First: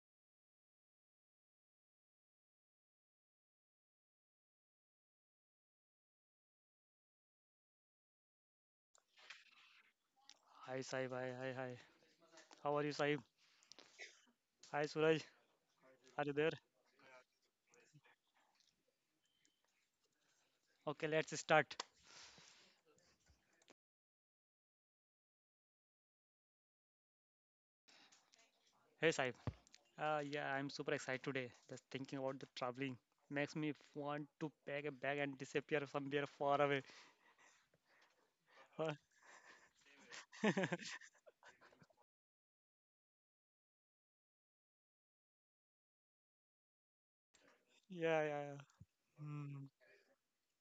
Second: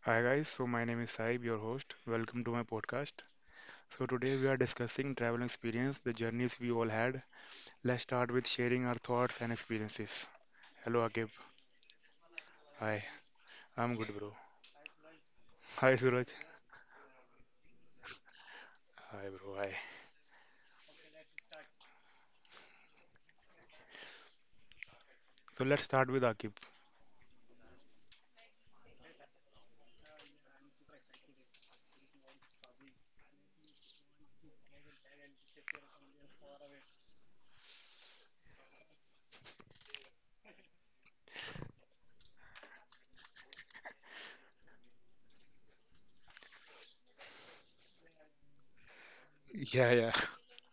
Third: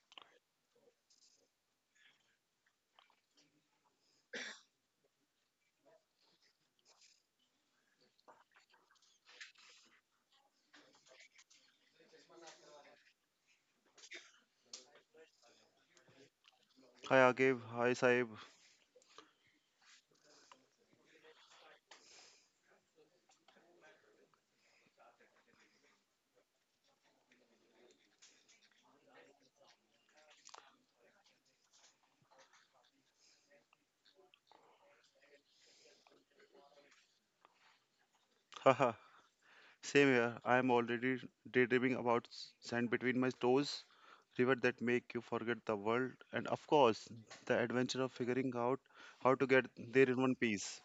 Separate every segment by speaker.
Speaker 1: Hi guys, so my name is Saib, your host. Welcome to my podcast. So today we are discussing travel experience, the journeys we all had. Let's start with sharing our thoughts and experiences.
Speaker 2: Hi
Speaker 1: Hello
Speaker 2: Saib, hi,
Speaker 1: Akib.
Speaker 2: hi, hi. How are you,
Speaker 1: Hi,
Speaker 2: Saib?
Speaker 1: I'm good bro.
Speaker 2: Hi Suraj,
Speaker 1: Hi
Speaker 2: are you there?
Speaker 1: Suraj.
Speaker 3: Hi Agib, hi Saib.
Speaker 1: Hi bro. Hi.
Speaker 2: Okay, let's start.
Speaker 1: So let's start with Akib.
Speaker 2: Hey Saib. Yeah, I'm super excited today. Just thinking about the traveling makes me want to pack a bag and disappear somewhere far away.
Speaker 3: Haha,
Speaker 2: Uh,
Speaker 3: Same here. I am
Speaker 2: yeah,
Speaker 3: already daydreaming about sand between my toes, river that make you forget the world, and of course, the adventure of
Speaker 2: yeah,
Speaker 3: figuring out
Speaker 2: yeah.
Speaker 3: how to get
Speaker 1: Yeah,
Speaker 3: there in
Speaker 1: yeah.
Speaker 3: one piece.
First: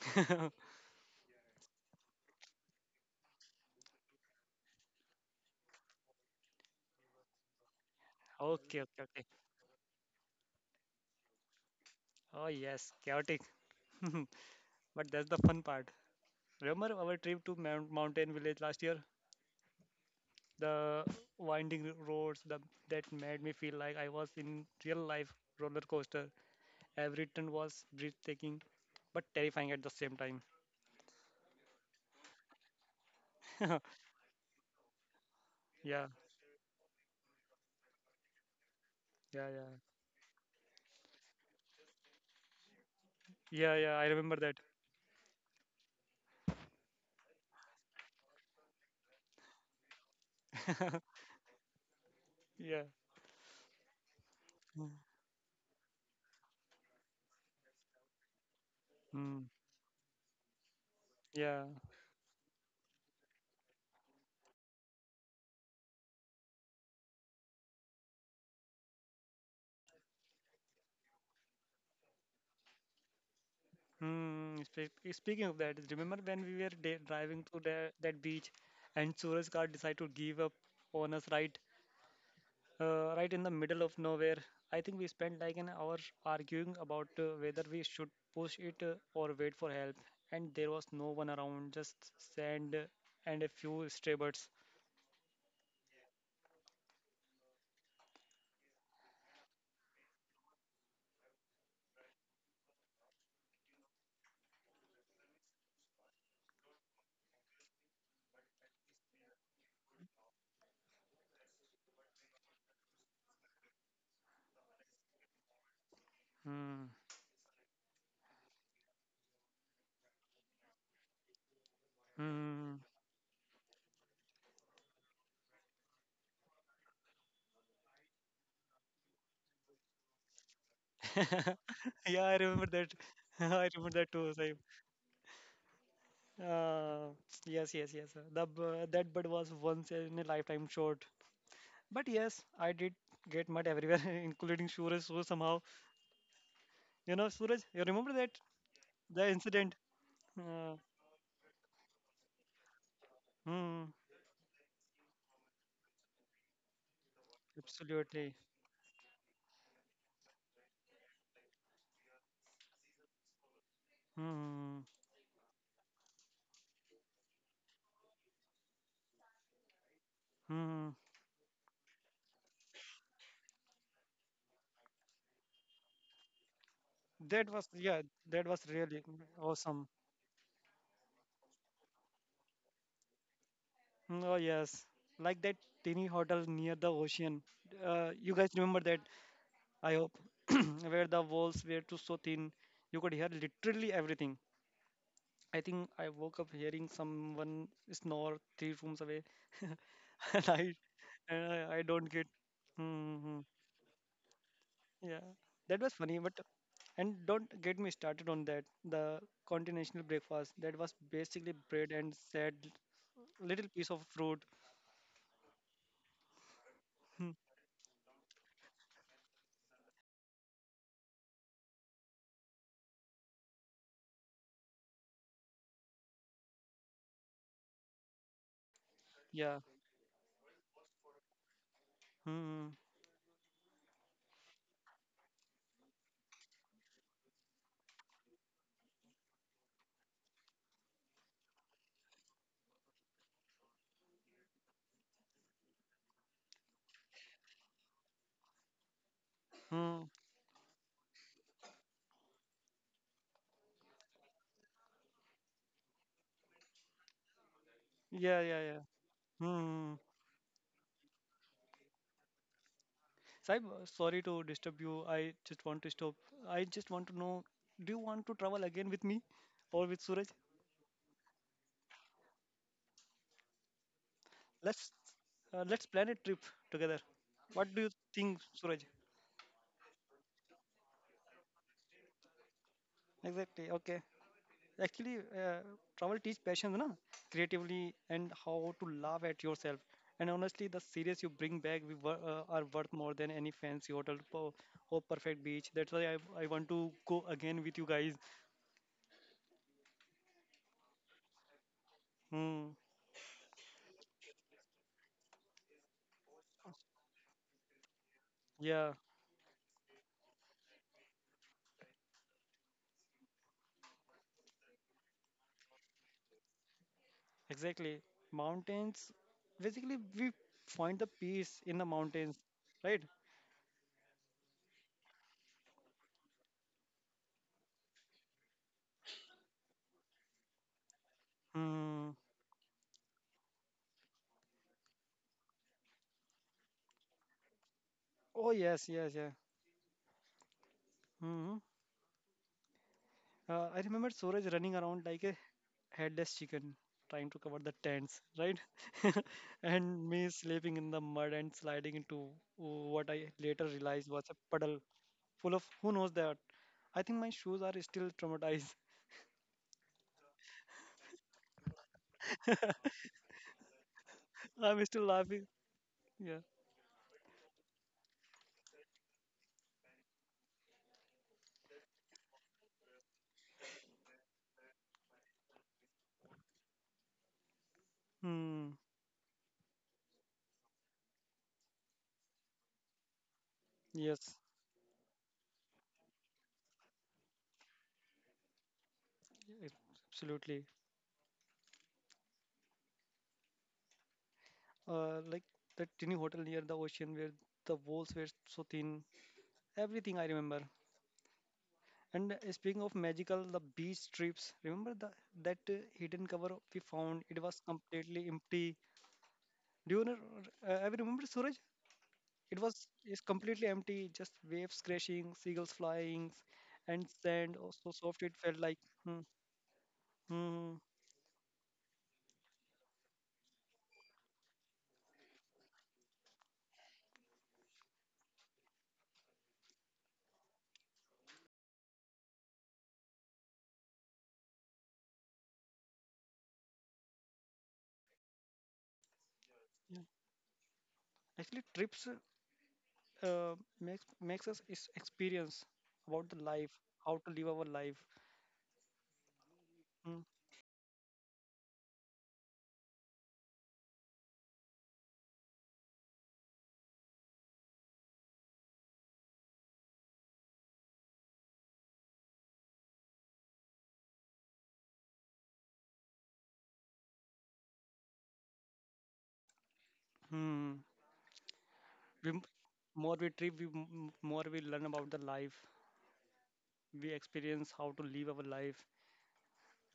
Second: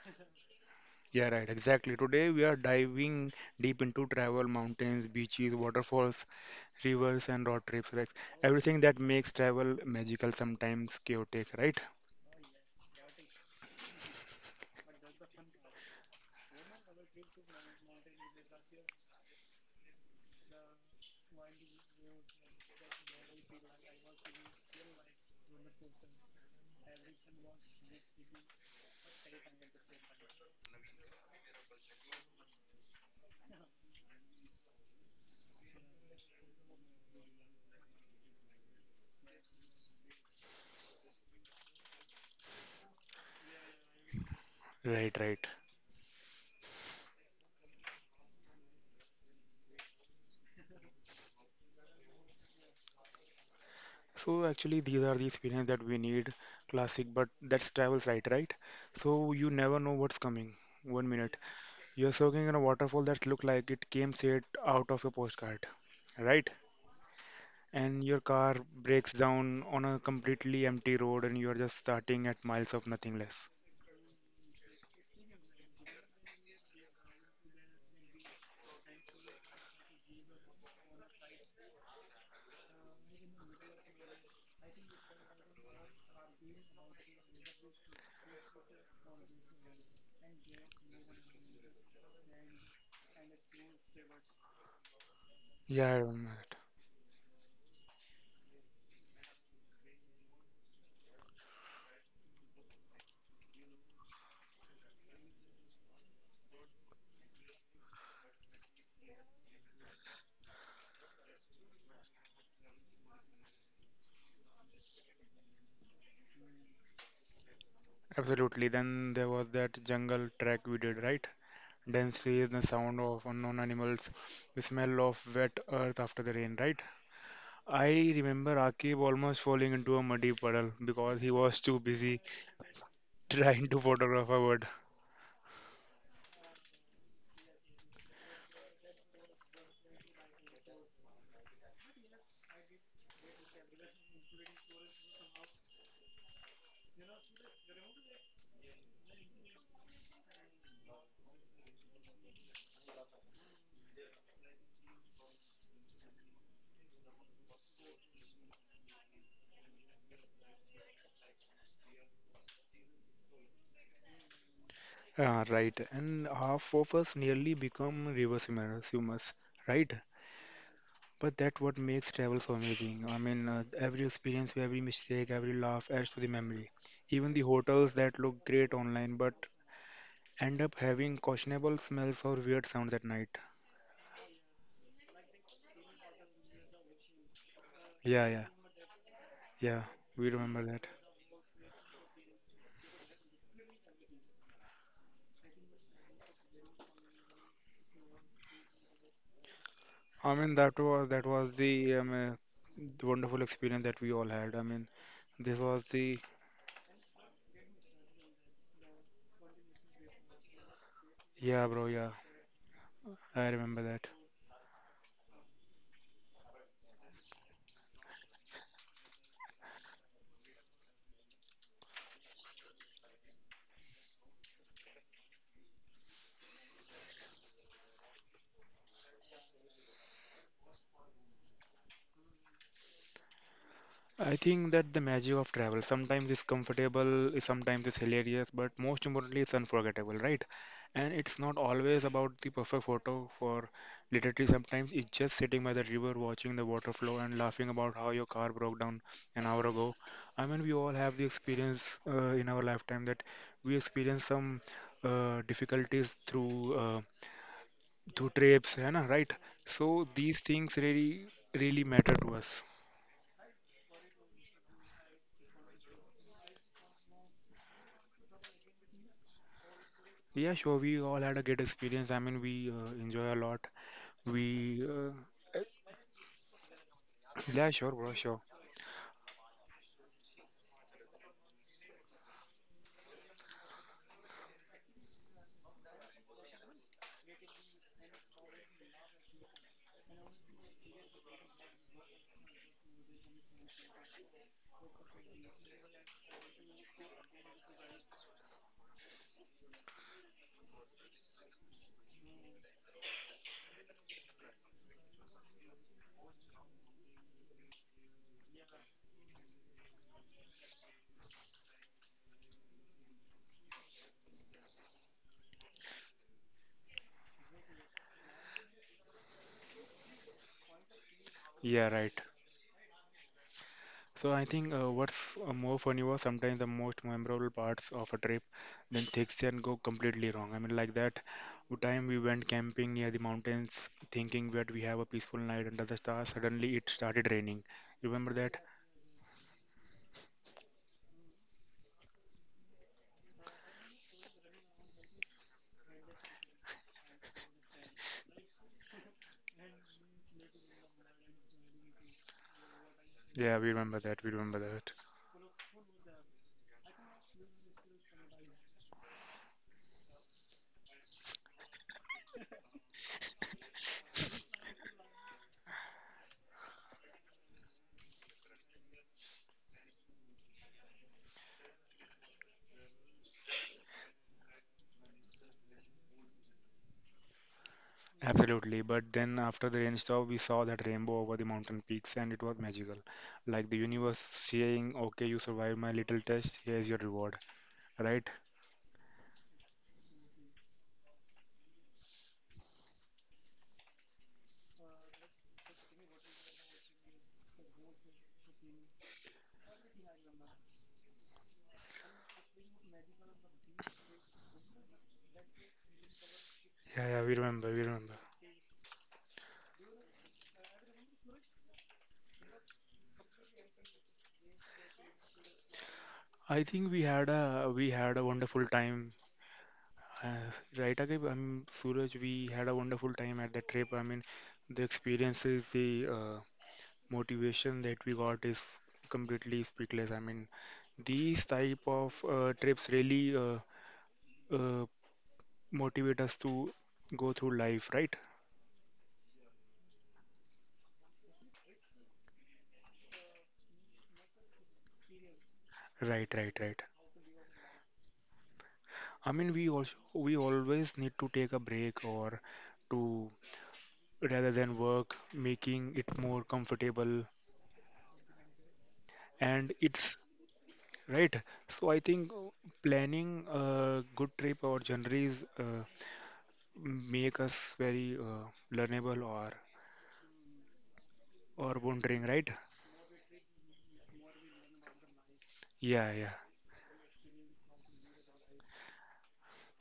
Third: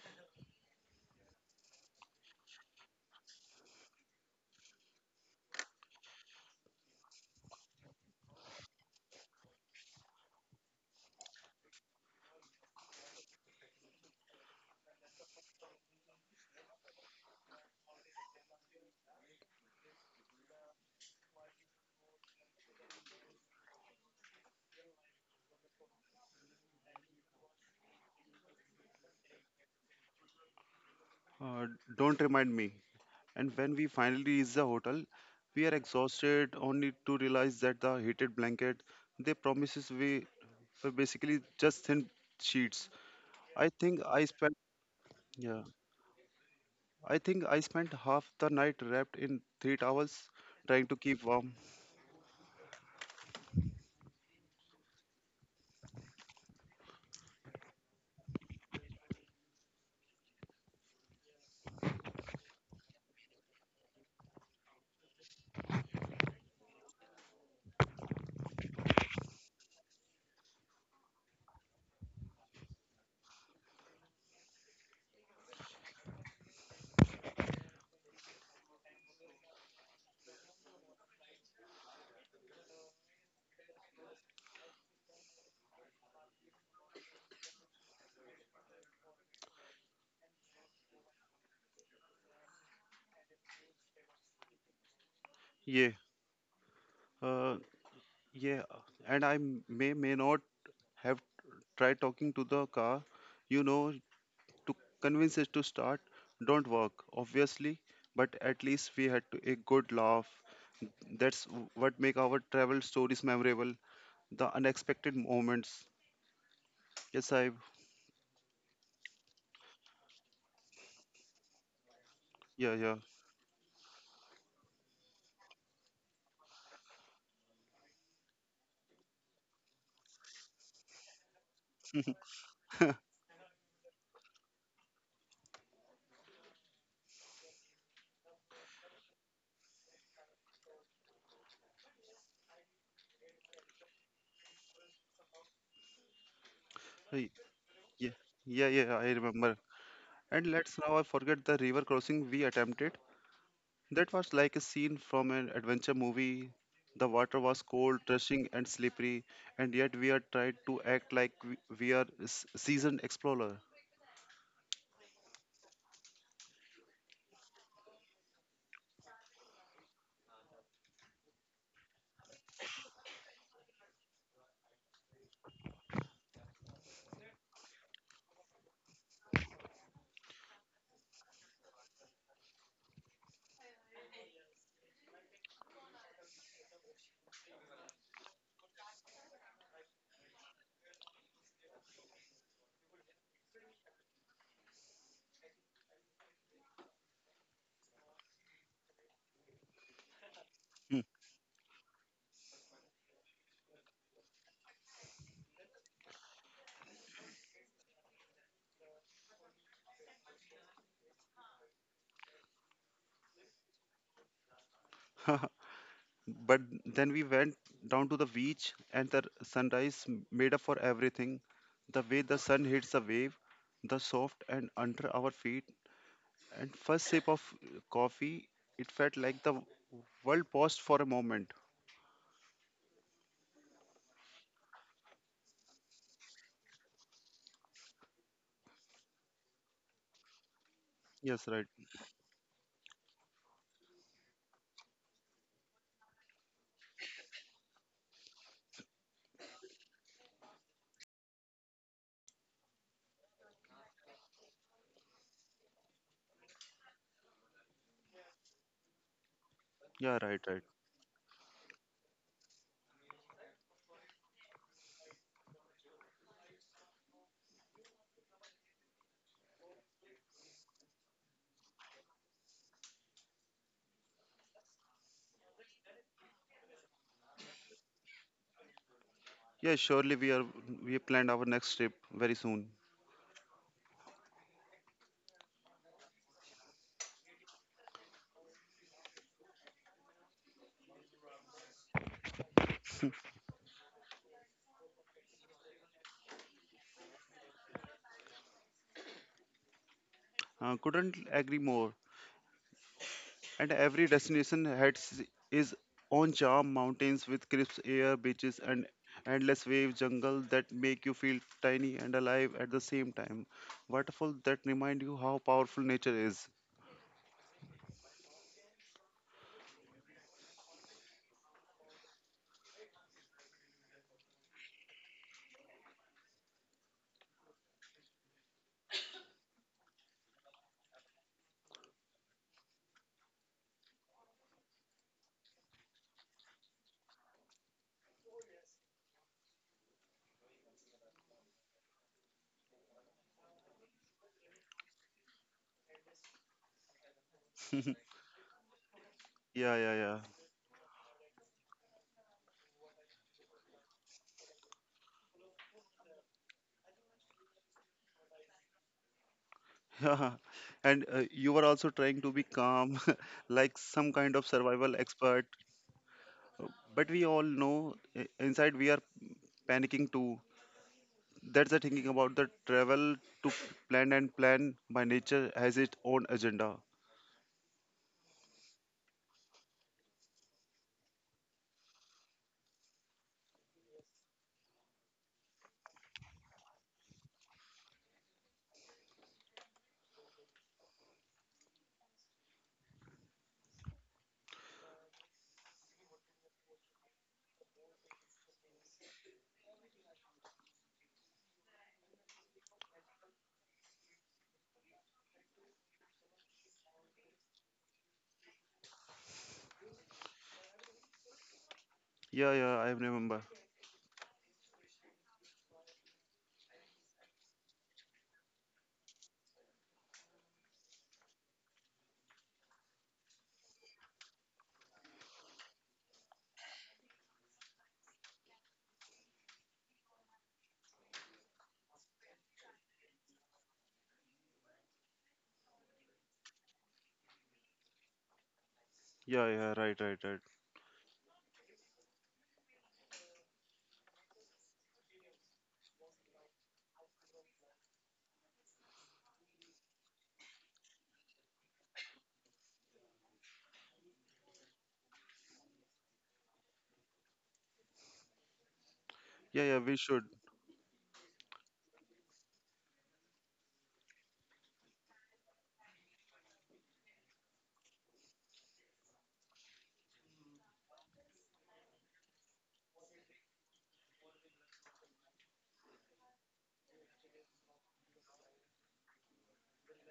Speaker 2: Hmm.
Speaker 1: Yeah, right. Exactly. Today we are diving deep into travel, mountains, beaches, waterfalls, rivers and road trips, right?
Speaker 2: Okay,
Speaker 1: Everything
Speaker 2: okay,
Speaker 1: that
Speaker 2: okay.
Speaker 1: makes travel magical sometimes chaotic, right?
Speaker 2: Oh yes, chaotic. But that's the fun part. Remember our trip to Mount Mountain Village last year? The winding roads that made me feel like I was in real life roller coaster. Every turn was breathtaking, but terrifying at the same time.
Speaker 3: Uh, don't remind me. And
Speaker 2: Yeah,
Speaker 3: when we finally reach the hotel, we are
Speaker 2: yeah,
Speaker 3: exhausted only to realize that the heated blanket they
Speaker 2: yeah,
Speaker 3: promises we were basically just thin sheets.
Speaker 2: yeah,
Speaker 3: I
Speaker 2: yeah. I
Speaker 3: think
Speaker 2: remember
Speaker 3: I
Speaker 2: that.
Speaker 3: spent
Speaker 1: Right, right.
Speaker 3: yeah. I think I spent half the night wrapped in three towels trying to keep warm.
Speaker 2: Yeah.
Speaker 1: So
Speaker 2: Mm.
Speaker 1: actually, these are the experience that we need, classic, but that's travels, right, right? So
Speaker 2: Mm,
Speaker 1: you never know what's coming. One minute,
Speaker 2: yeah.
Speaker 1: you're soaking in a waterfall that looked like it came straight out of a postcard, right? And your car breaks down on a completely empty road, and you're just starting at miles of nothing less.
Speaker 2: Speaking of that, remember when we were driving to that beach and Suraj car decided to give up on us right in the middle of nowhere. I think we spent like an hour arguing about whether we should push it or wait for help, and there was no one around, just sand and a few stray birds.
Speaker 1: Yeah,
Speaker 3: Yeah,
Speaker 1: I remember that.
Speaker 3: uh, yeah, and I may not have tried talking to the car, you know, to convince it to start. Don't work, obviously, but at least we had to, a good laugh. That's what make our travel stories memorable. The unexpected moments.
Speaker 2: Hmm.
Speaker 3: Yes, I.
Speaker 1: Absolutely. Then there was that jungle trek we did, right? Dense trees, the
Speaker 2: Hmm.
Speaker 3: Yeah, yeah,
Speaker 1: sound of unknown animals, the smell of wet earth after the rain, right? I remember Akib almost falling into a muddy puddle because he was too
Speaker 2: Yeah,
Speaker 1: busy
Speaker 2: I remember that. I
Speaker 1: trying
Speaker 2: remember
Speaker 1: to
Speaker 2: that too,
Speaker 1: photograph a
Speaker 2: Sahib.
Speaker 1: bird.
Speaker 2: Uh, yes, yes, yes, sir. The That bird was once in a lifetime shot. But yes, I did get mud everywhere, including Suraj. So somehow,
Speaker 3: hey,
Speaker 2: Suraj, you remember
Speaker 3: yeah,
Speaker 2: that
Speaker 3: yeah, yeah. I
Speaker 2: the
Speaker 3: remember.
Speaker 2: incident?
Speaker 3: And
Speaker 2: Uh,
Speaker 3: let's now I forget the river crossing we attempted.
Speaker 2: hmm.
Speaker 3: That was like a scene from an adventure movie. The water was cold,
Speaker 2: Absolutely.
Speaker 3: rushing, and slippery, and yet we are tried to act like we are seasoned explorer.
Speaker 2: Hmm.
Speaker 1: Ah, right. And half of us nearly become river swimmers, right?
Speaker 2: Hmm.
Speaker 1: But that's what makes travel so amazing. I mean, every experience, every mistake, every laugh adds to the memory. Even
Speaker 2: That
Speaker 1: the
Speaker 2: was, yeah.
Speaker 1: hotels that
Speaker 2: That
Speaker 1: look
Speaker 2: was
Speaker 1: great
Speaker 2: really
Speaker 1: online but
Speaker 2: awesome.
Speaker 1: end up having questionable smells or weird sounds at night.
Speaker 2: Oh yes, like that tiny hotel near the ocean. You
Speaker 1: Yeah,
Speaker 2: guys
Speaker 1: yeah,
Speaker 2: remember that?
Speaker 1: yeah.
Speaker 2: I hope,
Speaker 1: We remember that.
Speaker 2: where the walls were too so thin you could hear literally everything. I think I woke up hearing someone snore three rooms away,
Speaker 1: I
Speaker 2: and
Speaker 1: mean
Speaker 2: I
Speaker 1: that was that
Speaker 2: and
Speaker 1: was
Speaker 2: I,
Speaker 1: the
Speaker 2: I don't
Speaker 1: um,
Speaker 2: get.
Speaker 1: uh, the
Speaker 2: Mm-hmm.
Speaker 1: wonderful experience that we all had. I mean
Speaker 2: Yeah,
Speaker 1: this
Speaker 2: that was
Speaker 1: was
Speaker 2: funny,
Speaker 1: the
Speaker 2: but and don't get me started on that. The continental breakfast that was basically
Speaker 1: yeah
Speaker 2: bread
Speaker 1: bro
Speaker 2: and
Speaker 1: yeah
Speaker 2: sad
Speaker 1: I
Speaker 2: little piece
Speaker 1: remember
Speaker 2: of
Speaker 1: that.
Speaker 2: fruit.
Speaker 3: But then
Speaker 2: Hmm,
Speaker 3: we went down to the beach, and the sunrise made up for everything. The way the sun hits a wave, the soft and under our feet, and first sip of coffee, it felt like
Speaker 2: yeah.
Speaker 3: the world paused for a moment.
Speaker 2: Hmm.
Speaker 1: I think that the magic of travel sometimes is comfortable, sometimes it's hilarious, but most importantly, it's unforgettable, right? And it's
Speaker 3: Yes,
Speaker 1: not
Speaker 3: right.
Speaker 1: always about the perfect photo for literally sometimes it's just sitting by the river watching the water flow and laughing about how your car broke down an hour ago.
Speaker 2: Hmm.
Speaker 1: I mean, we all have the experience in our lifetime that we experience some difficulties through through
Speaker 2: Yeah. Yeah. Yeah.
Speaker 1: trips, है ना, right?
Speaker 2: Hmm.
Speaker 1: So
Speaker 3: Yeah,
Speaker 1: these
Speaker 3: right, right.
Speaker 1: things really really matter to us.
Speaker 2: Saib, sorry to disturb you. I just want to stop. I just want to know, do you want to travel again with me or with Suraj?
Speaker 1: Yeah, sure. We all had a great experience. I mean, we enjoy a lot.
Speaker 2: Let's
Speaker 1: We,
Speaker 2: uh,
Speaker 1: uh,
Speaker 2: let's plan a trip together. What
Speaker 1: yeah,
Speaker 2: do you
Speaker 1: sure, bro,
Speaker 2: think,
Speaker 1: sure.
Speaker 2: Suraj?
Speaker 3: Yeah, surely we are we have planned our next trip very soon.
Speaker 2: Exactly. Okay. Actually, travel teach passion, na? Creatively and how to laugh at yourself. And honestly, the series you bring back we are worth more than any fancy hotel or perfect beach. That's why I want to go again with you guys.
Speaker 3: Couldn't agree more.
Speaker 2: Hmm.
Speaker 3: And every destination heads is on charm mountains with crisp air, beaches, and
Speaker 2: Yeah.
Speaker 3: endless wave jungle that make you feel tiny and alive at the same time. Waterfall that remind you how powerful nature is.
Speaker 2: Exactly. Mountains. Basically, we find the peace in the
Speaker 1: Yeah,
Speaker 2: mountains,
Speaker 1: right.
Speaker 2: right?
Speaker 1: So I think what's more funny was sometimes the most memorable parts of a trip, then things can go completely wrong. I mean, like that
Speaker 2: Hmm.
Speaker 1: time we went camping near the mountains, thinking that we have a peaceful night under the stars. Suddenly it started raining. You remember
Speaker 2: Oh,
Speaker 1: that?
Speaker 2: yes, yes, yeah. Hmm. I remember Suraj running around like a headless chicken, trying to cover the tents, right?
Speaker 3: Yeah, yeah, yeah.
Speaker 2: And me sleeping in the mud and sliding into what I later
Speaker 1: Yeah, we
Speaker 2: realized
Speaker 1: remember
Speaker 2: was
Speaker 1: that.
Speaker 2: a
Speaker 1: We remember
Speaker 2: puddle
Speaker 1: that.
Speaker 2: full of who knows that. I think my shoes are still traumatized.
Speaker 3: Yeah. And you were also trying to be calm, like some kind of survival
Speaker 2: I'm still
Speaker 3: expert.
Speaker 2: laughing. Yeah.
Speaker 3: But we all know inside we are panicking too. That's the thinking about the travel to plan and plan by nature has its own agenda.
Speaker 2: Hmm.
Speaker 1: Absolutely, but then after the rain stopped, we saw that rainbow over the mountain peaks, and it was magical. Like the universe
Speaker 2: Yes,
Speaker 1: saying, "Okay, you survived my little test. Here's your reward." Right?
Speaker 2: absolutely. Like that tiny hotel near the ocean where the walls were so thin. Everything I remember. And speaking of magical, the beach strips. Remember that hidden cover we
Speaker 1: Yeah,
Speaker 2: found?
Speaker 1: yeah,
Speaker 2: It
Speaker 1: we
Speaker 2: was
Speaker 1: remember, we
Speaker 2: completely
Speaker 1: remember.
Speaker 2: empty. Do you know, have you remember Suraj?
Speaker 3: Yeah,
Speaker 2: It
Speaker 3: yeah, I
Speaker 2: was is
Speaker 3: remember.
Speaker 2: completely empty, just waves crashing, seagulls flying,
Speaker 1: I think
Speaker 2: and
Speaker 1: we had
Speaker 2: sand. Oh,
Speaker 1: a
Speaker 2: so
Speaker 1: we
Speaker 2: soft
Speaker 1: had
Speaker 2: it
Speaker 1: a
Speaker 2: felt like.
Speaker 1: wonderful
Speaker 2: Hmm,
Speaker 1: time. Uh,
Speaker 2: hmm.
Speaker 1: right, Akib? I mean, Suraj, we had a wonderful time at that trip. I mean, the experiences, the uh, motivation that we got is completely speechless. I mean, these type of trips really uh, motivate us to go through life, right?
Speaker 3: Yeah, yeah, right,
Speaker 2: Yeah.
Speaker 3: right, right.
Speaker 2: Actually, trips uh, makes us experience about the
Speaker 1: Right, right,
Speaker 2: life,
Speaker 1: right.
Speaker 2: how to live our life.
Speaker 1: I mean, we also
Speaker 2: Hmm.
Speaker 1: we always need to take a break or to rather than work, making it more comfortable.
Speaker 3: Yeah, yeah, we
Speaker 1: And
Speaker 3: should.
Speaker 1: it's right. So I think planning a good trip or journeys make us very learnable
Speaker 2: Hmm.
Speaker 1: or
Speaker 2: we
Speaker 1: wondering,
Speaker 2: m-
Speaker 1: right?
Speaker 2: more we trip more we learn about the life,
Speaker 1: Yeah, yeah.
Speaker 2: we experience how to live our life,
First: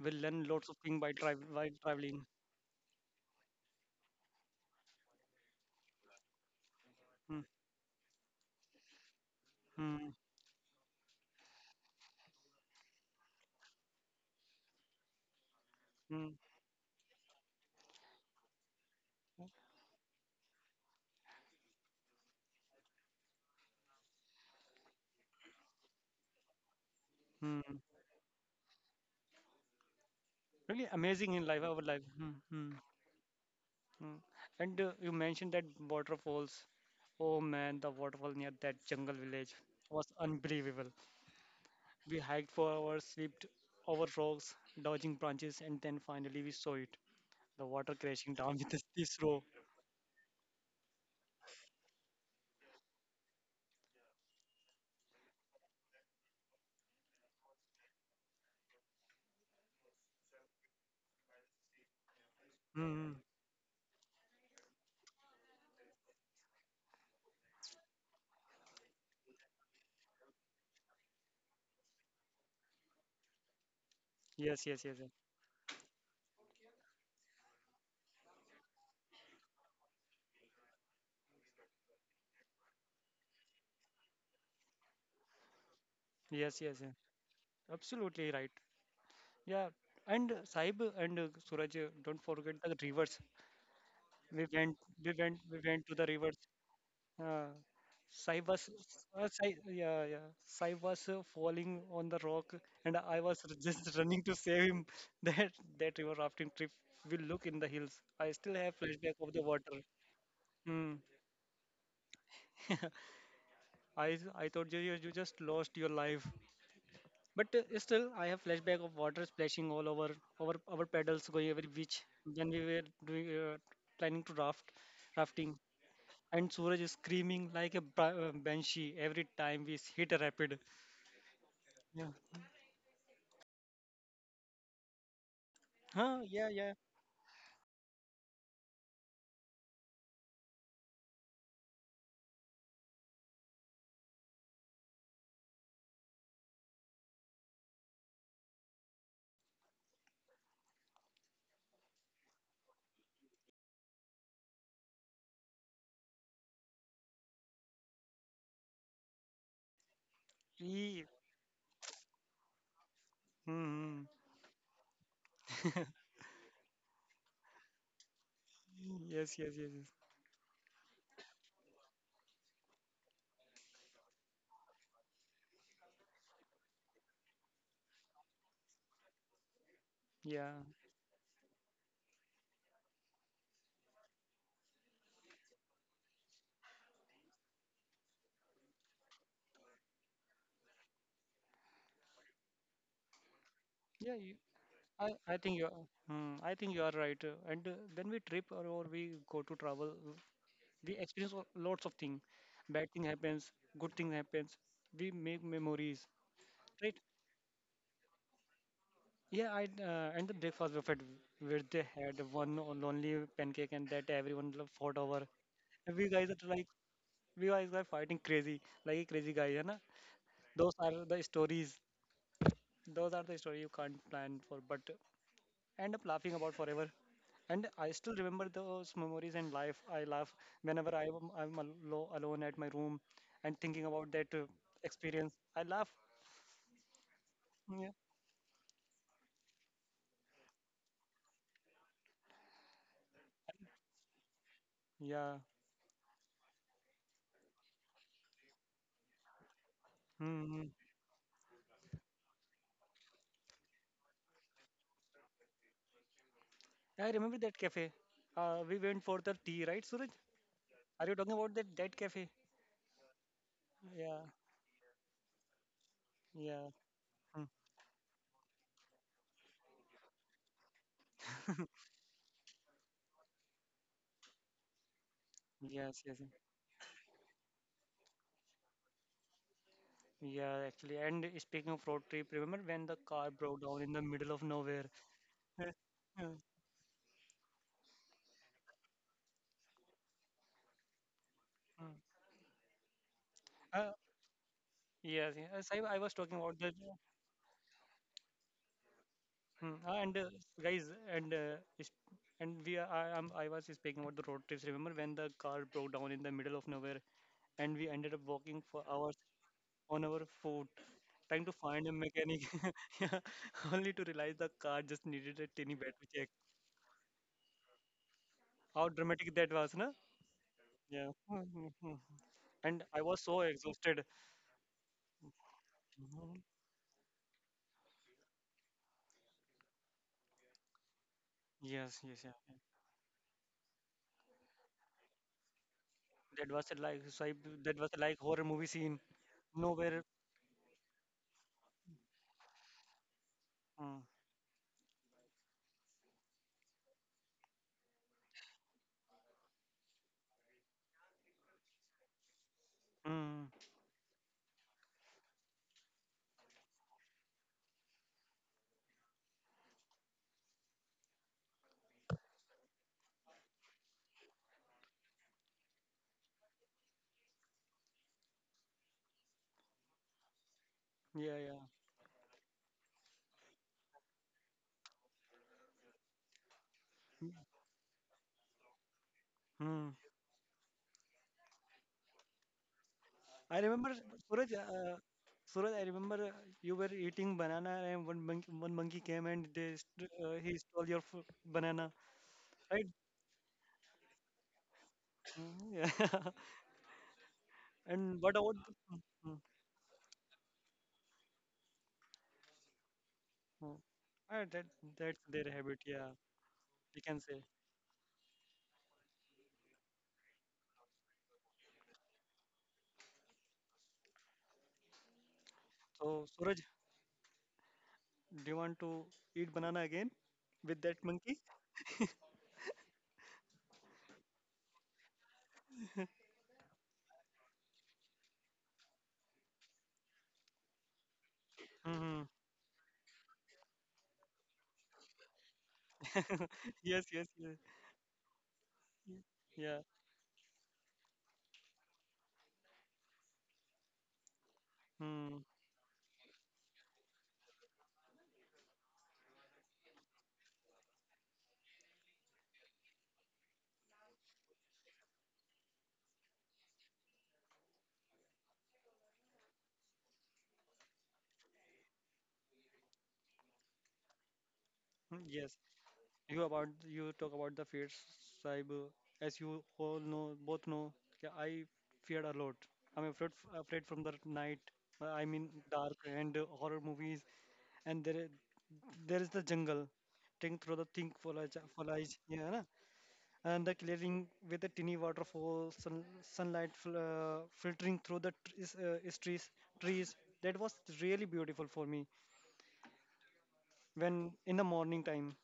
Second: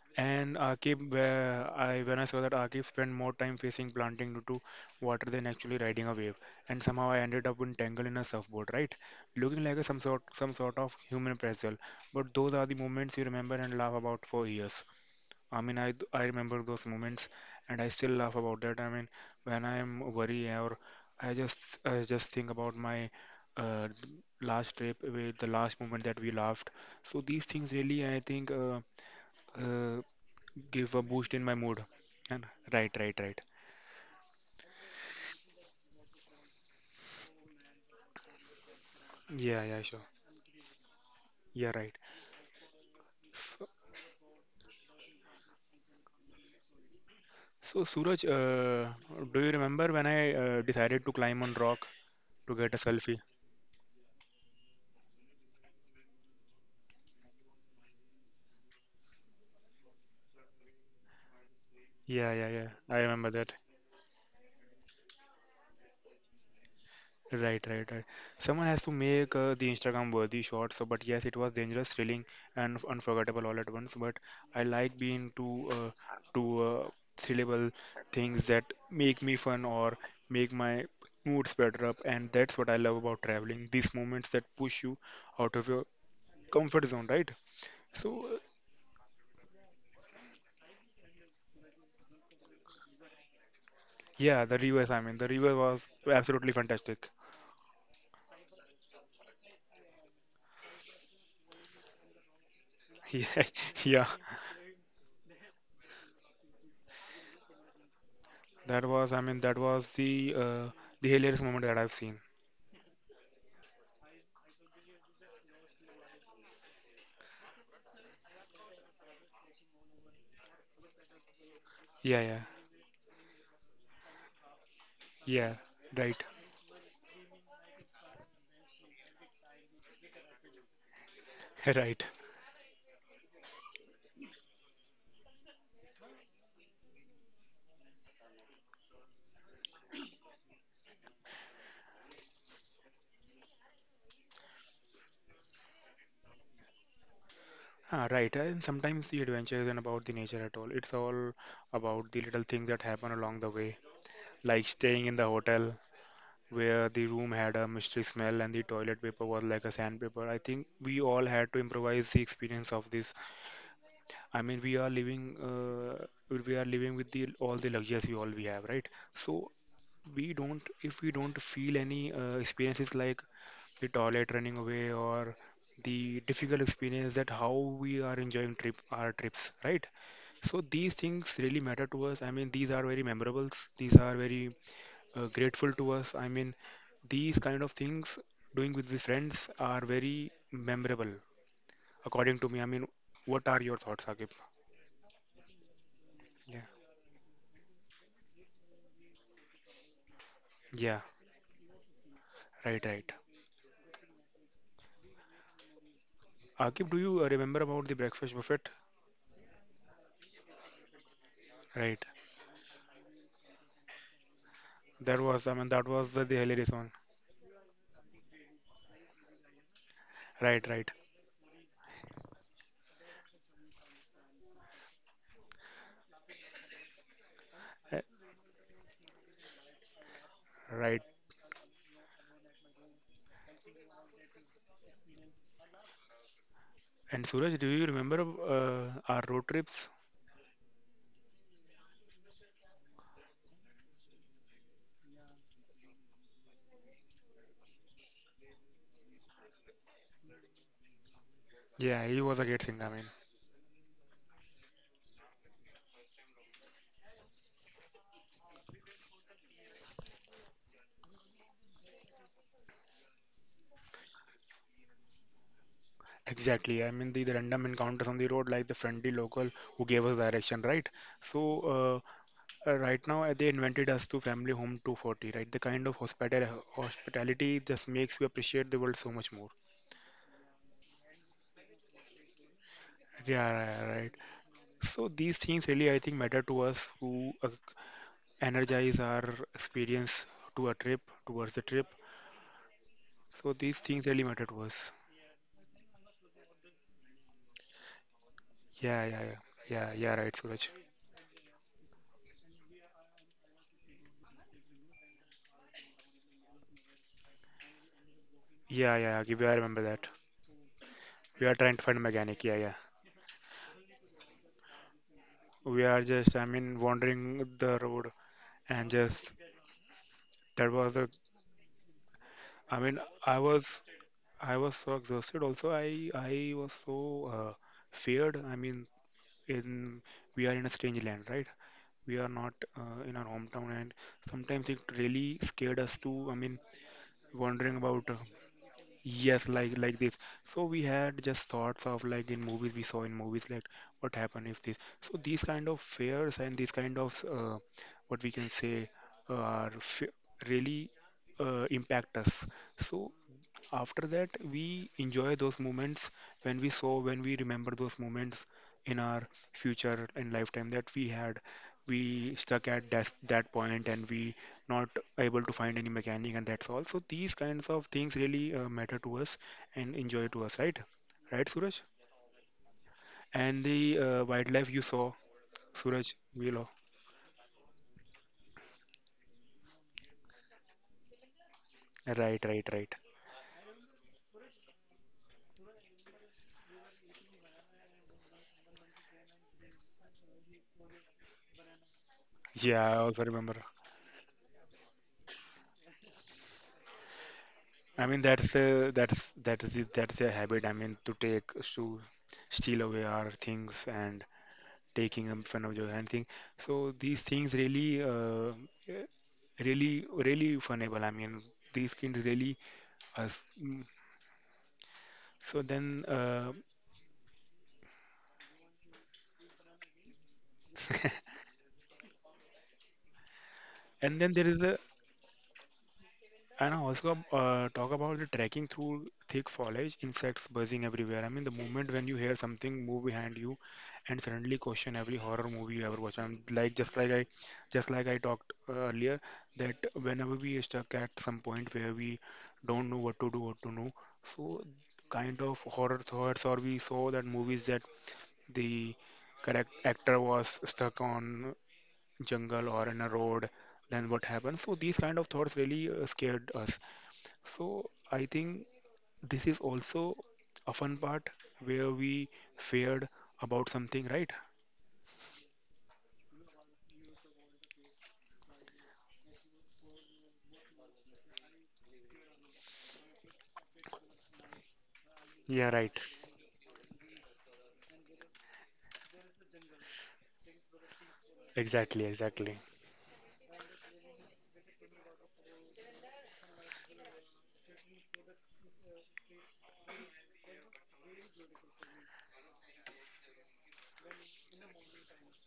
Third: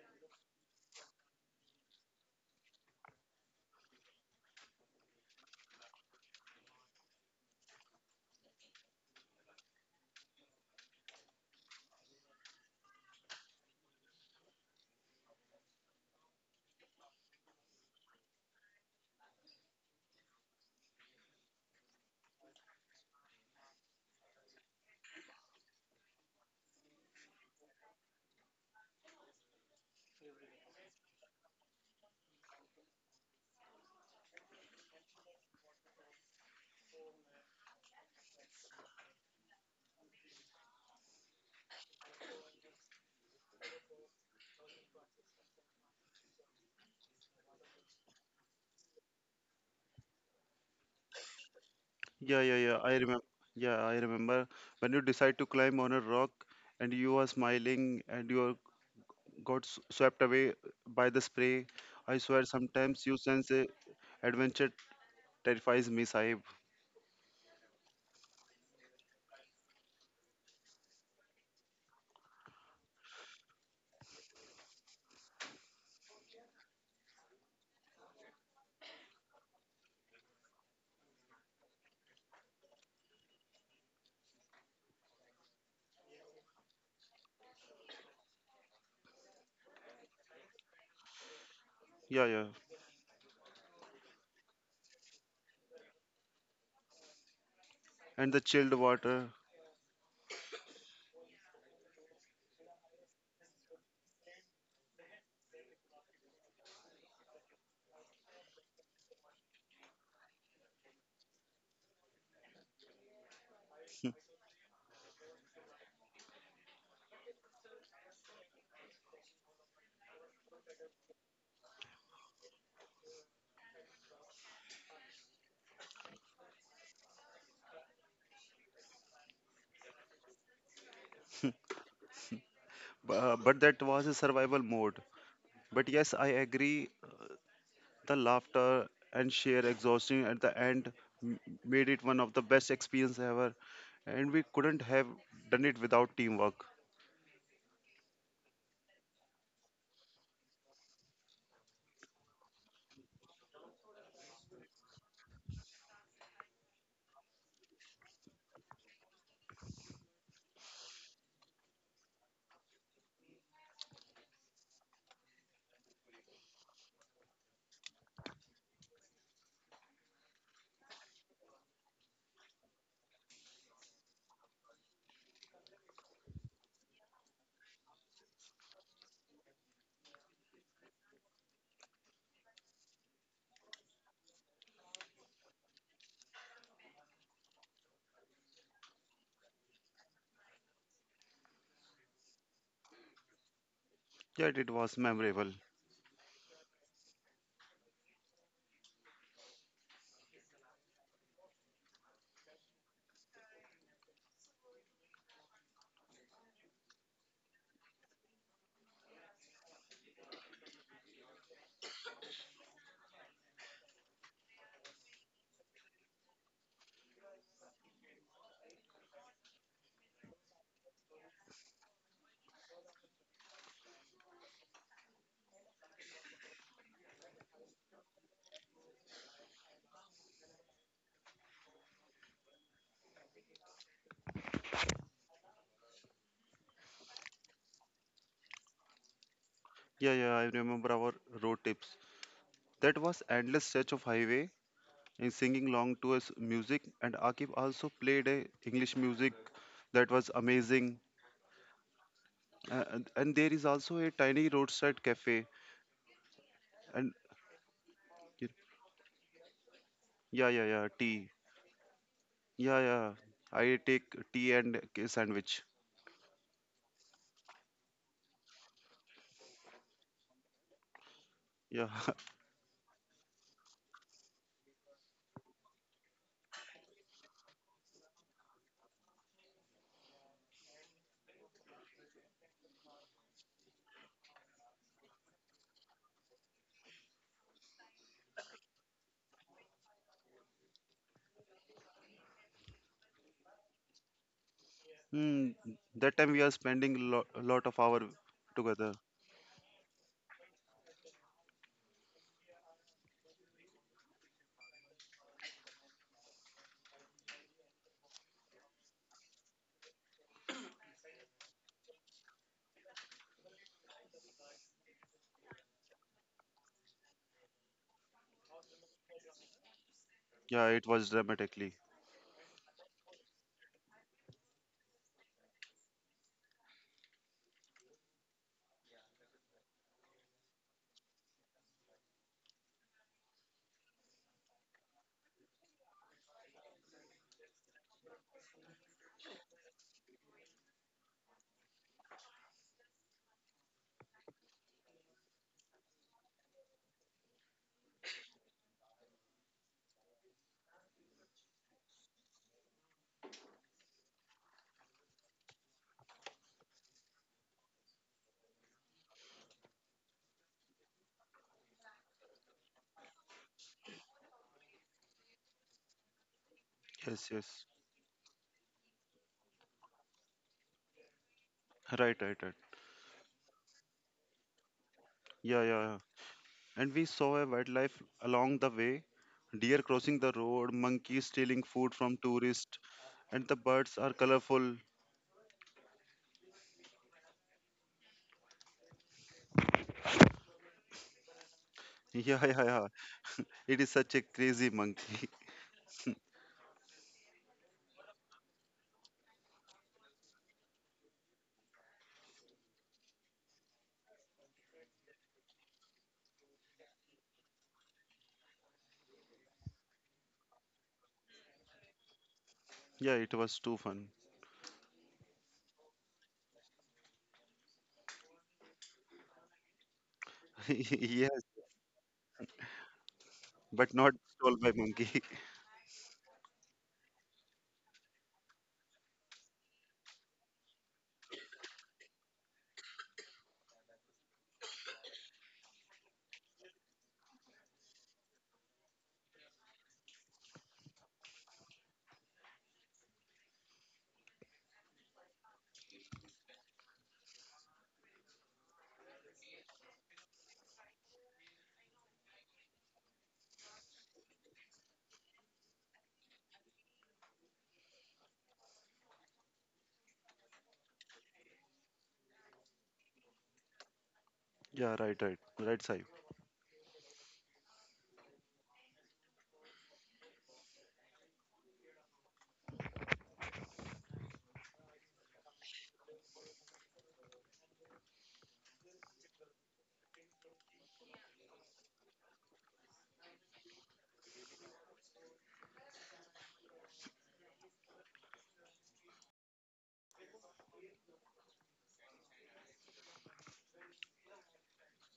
Speaker 2: we learn
Speaker 1: And
Speaker 2: lots of things
Speaker 1: Akib, where
Speaker 2: by
Speaker 1: I when I
Speaker 2: traveling.
Speaker 1: saw that Akib spent more time facing planting due to water than actually riding a wave, and somehow I ended
Speaker 2: Mm,
Speaker 1: up entangled in a surfboard, right? Looking like a, some
Speaker 2: mm,
Speaker 1: sort some sort of human pretzel. But those are the moments you remember and laugh about for years. I mean, I
Speaker 2: mm,
Speaker 1: remember those moments, and I still laugh about that. I mean, when I am worried or I just think about my uh, last trip, with the last moment that we laughed. So these things
Speaker 2: mm.
Speaker 1: really, I think. Uh,
Speaker 2: Really
Speaker 1: give a boost
Speaker 2: amazing
Speaker 1: in
Speaker 2: in
Speaker 1: my
Speaker 2: life our
Speaker 1: mood.
Speaker 2: life mm,
Speaker 1: And
Speaker 2: mm,
Speaker 1: right, right, right.
Speaker 2: mm. And you mentioned that waterfalls. Oh man, the waterfall near that jungle village
Speaker 1: Yeah, yeah, sure.
Speaker 2: was unbelievable.
Speaker 1: Yeah, right.
Speaker 2: We hiked for hours, slipped
Speaker 1: So,
Speaker 2: over rocks, dodging branches, and then finally we saw it, the
Speaker 1: so
Speaker 2: water
Speaker 1: Suraj,
Speaker 2: crashing down with this, this
Speaker 1: do
Speaker 2: row.
Speaker 1: you remember when I decided to climb on rock
Speaker 3: Yeah,
Speaker 1: to
Speaker 3: yeah,
Speaker 1: get a
Speaker 3: yeah, I
Speaker 1: selfie?
Speaker 3: remember. Yeah, I remember when you decide to climb on a rock and you are smiling and you are got swept away by the spray. I
Speaker 1: Yeah,
Speaker 3: swear
Speaker 1: yeah, yeah. I
Speaker 3: sometimes
Speaker 2: Mm,
Speaker 3: you
Speaker 1: remember
Speaker 3: sense
Speaker 1: that.
Speaker 3: a adventure terrifies me, Sahib.
Speaker 1: Right, right, right. Someone has to make the Instagram worthy shot. So, but yes, it was dangerous, thrilling, and unforgettable all at once. But
Speaker 2: yes,
Speaker 1: I
Speaker 2: yes, yes, yes.
Speaker 1: like being to to uh, syllable things that make me fun or make my moods better up, and that's what I love about traveling. These moments that push you out of your
Speaker 2: Yes, yes, yes.
Speaker 1: comfort zone, right?
Speaker 2: Absolutely
Speaker 1: So,
Speaker 2: right. Yeah, and Saib and Suraj, don't
Speaker 3: Yeah,
Speaker 2: forget
Speaker 3: yeah.
Speaker 2: the rivers.
Speaker 1: yeah,
Speaker 2: We
Speaker 1: the
Speaker 2: went,
Speaker 1: reverse. I
Speaker 2: we
Speaker 1: mean, the
Speaker 2: went,
Speaker 1: reverse
Speaker 2: we went
Speaker 1: was
Speaker 2: to the rivers.
Speaker 1: absolutely fantastic.
Speaker 2: Uh, Saib
Speaker 3: And the
Speaker 2: was,
Speaker 3: chilled water.
Speaker 2: yeah, yeah. Saib was falling on the rock, and I
Speaker 1: Yeah,
Speaker 2: was just
Speaker 1: yeah.
Speaker 2: running to save him. That that river rafting trip will look in the hills. I still have
Speaker 1: That was. I
Speaker 2: flashback of
Speaker 1: mean,
Speaker 2: the
Speaker 1: that
Speaker 2: water.
Speaker 1: was
Speaker 2: Hmm.
Speaker 1: the hilarious moment that I've seen.
Speaker 2: I thought you just lost your life. But still, I have flashback of water splashing all over our paddles going every which
Speaker 1: Yeah, yeah.
Speaker 2: when we were doing planning to raft
Speaker 1: Yeah,
Speaker 2: rafting,
Speaker 1: right,
Speaker 2: and Suraj is screaming like a banshee every time we hit a rapid.
Speaker 1: right,
Speaker 2: Yeah,
Speaker 3: But that was a survival mode. But
Speaker 2: huh?
Speaker 3: yes,
Speaker 2: Yeah,
Speaker 3: I
Speaker 2: yeah.
Speaker 3: agree. The laughter and sheer exhaustion at the end m- made it one of the best experience ever, and we couldn't have done it without teamwork.
Speaker 1: Ah, right. And sometimes the adventure isn't about the nature at all. It's all about the little things that happen along the way, like staying in the hotel where the room had a mystery smell and the toilet paper was like a sandpaper. I think we
Speaker 2: He,
Speaker 1: all had to improvise the experience of this.
Speaker 2: hmm.
Speaker 1: I mean, we are living, uh, we are living with the all the luxuries we all we have, right?
Speaker 2: Yes,
Speaker 1: So
Speaker 2: yes, yes, yes.
Speaker 1: we don't, if we don't feel any experiences like the toilet running away or the difficult experience that how we are enjoying trip our trips right
Speaker 2: Yeah,
Speaker 1: so these things really matter to us. I mean these are very memorables, these are very grateful to us. I mean these kind of things doing with the friends are very memorable according to me. I mean, what are your thoughts
Speaker 2: yeah. You,
Speaker 1: Akib?
Speaker 3: Yeah, it
Speaker 2: I,
Speaker 3: was
Speaker 2: I think you are.
Speaker 3: memorable.
Speaker 2: Hmm, I
Speaker 1: Yeah,
Speaker 2: think you are right. And when we trip or we go to travel, we
Speaker 1: yeah,
Speaker 2: experience lots of things.
Speaker 1: right,
Speaker 2: Bad thing
Speaker 1: right.
Speaker 2: happens, good thing happens, we make memories,
Speaker 1: Akib,
Speaker 2: right?
Speaker 1: do you remember about the breakfast buffet,
Speaker 2: Yeah, I and the breakfast buffet where they
Speaker 1: right?
Speaker 2: had one lonely pancake and that everyone fought
Speaker 1: That
Speaker 2: over,
Speaker 1: was, I mean, that
Speaker 2: and
Speaker 1: was
Speaker 2: we guys
Speaker 1: the
Speaker 2: are like
Speaker 1: hilarious one.
Speaker 2: we guys are fighting crazy like a crazy guy.
Speaker 1: Right,
Speaker 2: those
Speaker 1: right.
Speaker 2: are the stories those are the story you can't plan for but end up laughing about forever. And I still remember those memories and life. I laugh whenever
Speaker 1: Right.
Speaker 2: I'm alone at my room and thinking about that experience. I laugh.
Speaker 1: And Suraj, do you
Speaker 2: Yeah.
Speaker 1: remember our road trips?
Speaker 3: Yeah, yeah, I remember our road trips. That was endless stretch of highway
Speaker 2: Yeah.
Speaker 3: and singing along to us music. And Akib also played a English music that was
Speaker 2: Hmm.
Speaker 3: amazing.
Speaker 1: Yeah, he was a great singer. I mean,
Speaker 3: And there is also a tiny roadside cafe.
Speaker 2: I
Speaker 3: And
Speaker 2: remember that cafe. We went for the tea, right, Suraj?
Speaker 3: yeah, yeah,
Speaker 2: Are
Speaker 3: yeah,
Speaker 2: you talking about
Speaker 3: tea.
Speaker 2: that cafe?
Speaker 3: Yeah, yeah. I
Speaker 2: Yeah.
Speaker 3: take tea and a sandwich.
Speaker 2: Yeah.
Speaker 1: exactly. I mean, the
Speaker 2: Hmm.
Speaker 1: random encounters on the road, like the friendly local who gave us direction, right? So,
Speaker 3: Yeah,
Speaker 1: uh, uh, right now, they invented us to family home 240, right? The kind of
Speaker 2: Yes, yes.
Speaker 1: hospital hospitality just makes you appreciate the world so much more.
Speaker 2: Yeah, actually. And speaking of road trip, remember when the car broke down
Speaker 1: Yeah,
Speaker 2: in
Speaker 1: right.
Speaker 2: the
Speaker 1: Right.
Speaker 2: middle of nowhere?
Speaker 1: So, these things really, I think, matter to us who energize our experience to a trip, towards the trip.
Speaker 2: uh,
Speaker 1: So, these
Speaker 2: uh,
Speaker 1: things really matter to us.
Speaker 2: yes, yes.
Speaker 3: Mm,
Speaker 2: I was talking
Speaker 3: that time
Speaker 2: about
Speaker 3: we
Speaker 2: that.
Speaker 3: are spending a lot of hour
Speaker 1: Yeah,
Speaker 3: together.
Speaker 1: yeah, yeah.
Speaker 2: Hmm,
Speaker 1: Yeah,
Speaker 2: ah,
Speaker 1: yeah,
Speaker 2: And uh,
Speaker 1: right, Suraj.
Speaker 2: guys, and is- and we are, I, am I was speaking about the road trips. Remember when the car broke down in the middle of nowhere and we ended up walking for
Speaker 1: Yeah,
Speaker 2: hours
Speaker 1: yeah, yeah, I remember
Speaker 2: on
Speaker 1: that.
Speaker 2: our foot,
Speaker 1: We
Speaker 2: trying
Speaker 1: are
Speaker 2: to
Speaker 1: trying to
Speaker 2: find a
Speaker 1: find mechanic.
Speaker 2: mechanic,
Speaker 1: Yeah, yeah.
Speaker 2: yeah, only to realize the car just needed a tiny
Speaker 1: We are
Speaker 2: battery check.
Speaker 1: just, I mean, wandering the road and
Speaker 2: How
Speaker 1: just
Speaker 2: dramatic that was, no?
Speaker 1: that was
Speaker 3: Yeah,
Speaker 1: the.
Speaker 2: Yeah.
Speaker 3: it was dramatically.
Speaker 1: I
Speaker 2: And
Speaker 1: mean,
Speaker 2: I was
Speaker 1: I
Speaker 2: so
Speaker 1: was,
Speaker 2: exhausted.
Speaker 1: I was so exhausted. Also, I,
Speaker 2: Mhm.
Speaker 1: I was so uh, feared. I mean, in we are in a strange land, right?
Speaker 2: Yes,
Speaker 1: We
Speaker 2: yes,
Speaker 1: are
Speaker 2: yeah,
Speaker 1: not
Speaker 2: yeah.
Speaker 1: in our hometown, and sometimes it really scared us to. I
Speaker 2: That
Speaker 1: mean,
Speaker 2: was a like so I,
Speaker 1: wandering
Speaker 2: that was a
Speaker 1: about
Speaker 2: like horror movie scene.
Speaker 1: Yes, like
Speaker 2: Nowhere.
Speaker 1: this. So we had just thoughts of like in movies we saw in movies like
Speaker 2: Mm,
Speaker 1: what happened if this. So these kind of fears and these kind of what we can say are f really impact us. So
Speaker 2: mm,
Speaker 1: after that, we enjoy those moments when we saw, when we remember those moments in our future and lifetime that we had. We stuck at that point and we not able to find any mechanic and that's all. So these
Speaker 3: Yes,
Speaker 1: kinds of
Speaker 3: yes.
Speaker 1: things really matter to us and enjoy to us, right?
Speaker 2: yeah,
Speaker 1: Right,
Speaker 2: yeah.
Speaker 1: Suraj?
Speaker 3: Right, right, right.
Speaker 1: And the wildlife you saw,
Speaker 3: Yeah, yeah,
Speaker 1: Suraj,
Speaker 3: yeah.
Speaker 1: below.
Speaker 3: And we saw a wildlife along the way,
Speaker 2: Hmm.
Speaker 3: deer crossing the road, monkeys stealing food
Speaker 1: Right,
Speaker 3: from
Speaker 1: right, right.
Speaker 3: tourists,
Speaker 2: I
Speaker 3: and the
Speaker 2: remember
Speaker 3: birds are
Speaker 2: Suraj.
Speaker 3: colorful.
Speaker 2: Suraj, I remember you were eating banana and one monkey came and he stole your banana,
Speaker 3: Yeah,
Speaker 1: Yeah,
Speaker 2: right?
Speaker 3: yeah,
Speaker 1: I
Speaker 3: yeah.
Speaker 1: also remember.
Speaker 3: It is such a crazy monkey.
Speaker 2: Mm, yeah.
Speaker 1: I mean
Speaker 2: And what
Speaker 1: that's
Speaker 2: about?
Speaker 1: a
Speaker 2: Mm,
Speaker 1: that's
Speaker 2: mm,
Speaker 1: that is it- that's a habit. I mean to take to steal away our
Speaker 2: mm.
Speaker 1: things and
Speaker 2: Uh, that that's
Speaker 1: taking them
Speaker 2: their
Speaker 1: fun of
Speaker 2: habit.
Speaker 1: your
Speaker 2: Yeah,
Speaker 1: anything. So
Speaker 2: we
Speaker 1: these
Speaker 2: can say.
Speaker 1: things really eh, really really funable. I mean these things really us.
Speaker 3: Yeah, it
Speaker 1: Mm.
Speaker 3: was too fun.
Speaker 1: So then
Speaker 2: So Suraj, do you want to eat banana again with that monkey?
Speaker 3: Yes,
Speaker 1: and
Speaker 3: but
Speaker 1: then
Speaker 3: not
Speaker 1: there is a
Speaker 3: stole by monkey.
Speaker 1: And I also talk about the trekking through thick foliage, insects buzzing everywhere. I mean, the moment when you
Speaker 2: Hmm.
Speaker 1: hear something move behind you, and suddenly question every horror movie you ever watched. I'm like
Speaker 2: Yes, yes, yes.
Speaker 1: just like I talked earlier, that
Speaker 2: Yeah.
Speaker 1: whenever we are stuck at some point where we don't know what to do, what to know, so kind
Speaker 2: Mm,
Speaker 1: of horror thoughts, or we saw that movies that the correct actor was stuck on jungle or in a road. Then what happened? So these kind of thoughts really scared us. So I think this is also a fun part where we feared about something, right?
Speaker 3: Yeah,
Speaker 2: mm,
Speaker 3: right,
Speaker 2: yes.
Speaker 3: right. Right, Sai.
Speaker 2: you about you talk about the fears, Saib. As you all know, both know, yeah, I feared a lot. I'm afraid from the night. I mean,
Speaker 1: Yeah, right.
Speaker 2: dark and horror movies, and there is the jungle. Think through the think for a for
Speaker 1: Exactly,
Speaker 2: eyes. Yeah,
Speaker 1: exactly.
Speaker 2: na? And the clearing with the tiny waterfall, sunlight filtering through the trees. That was really beautiful for me when in the morning time.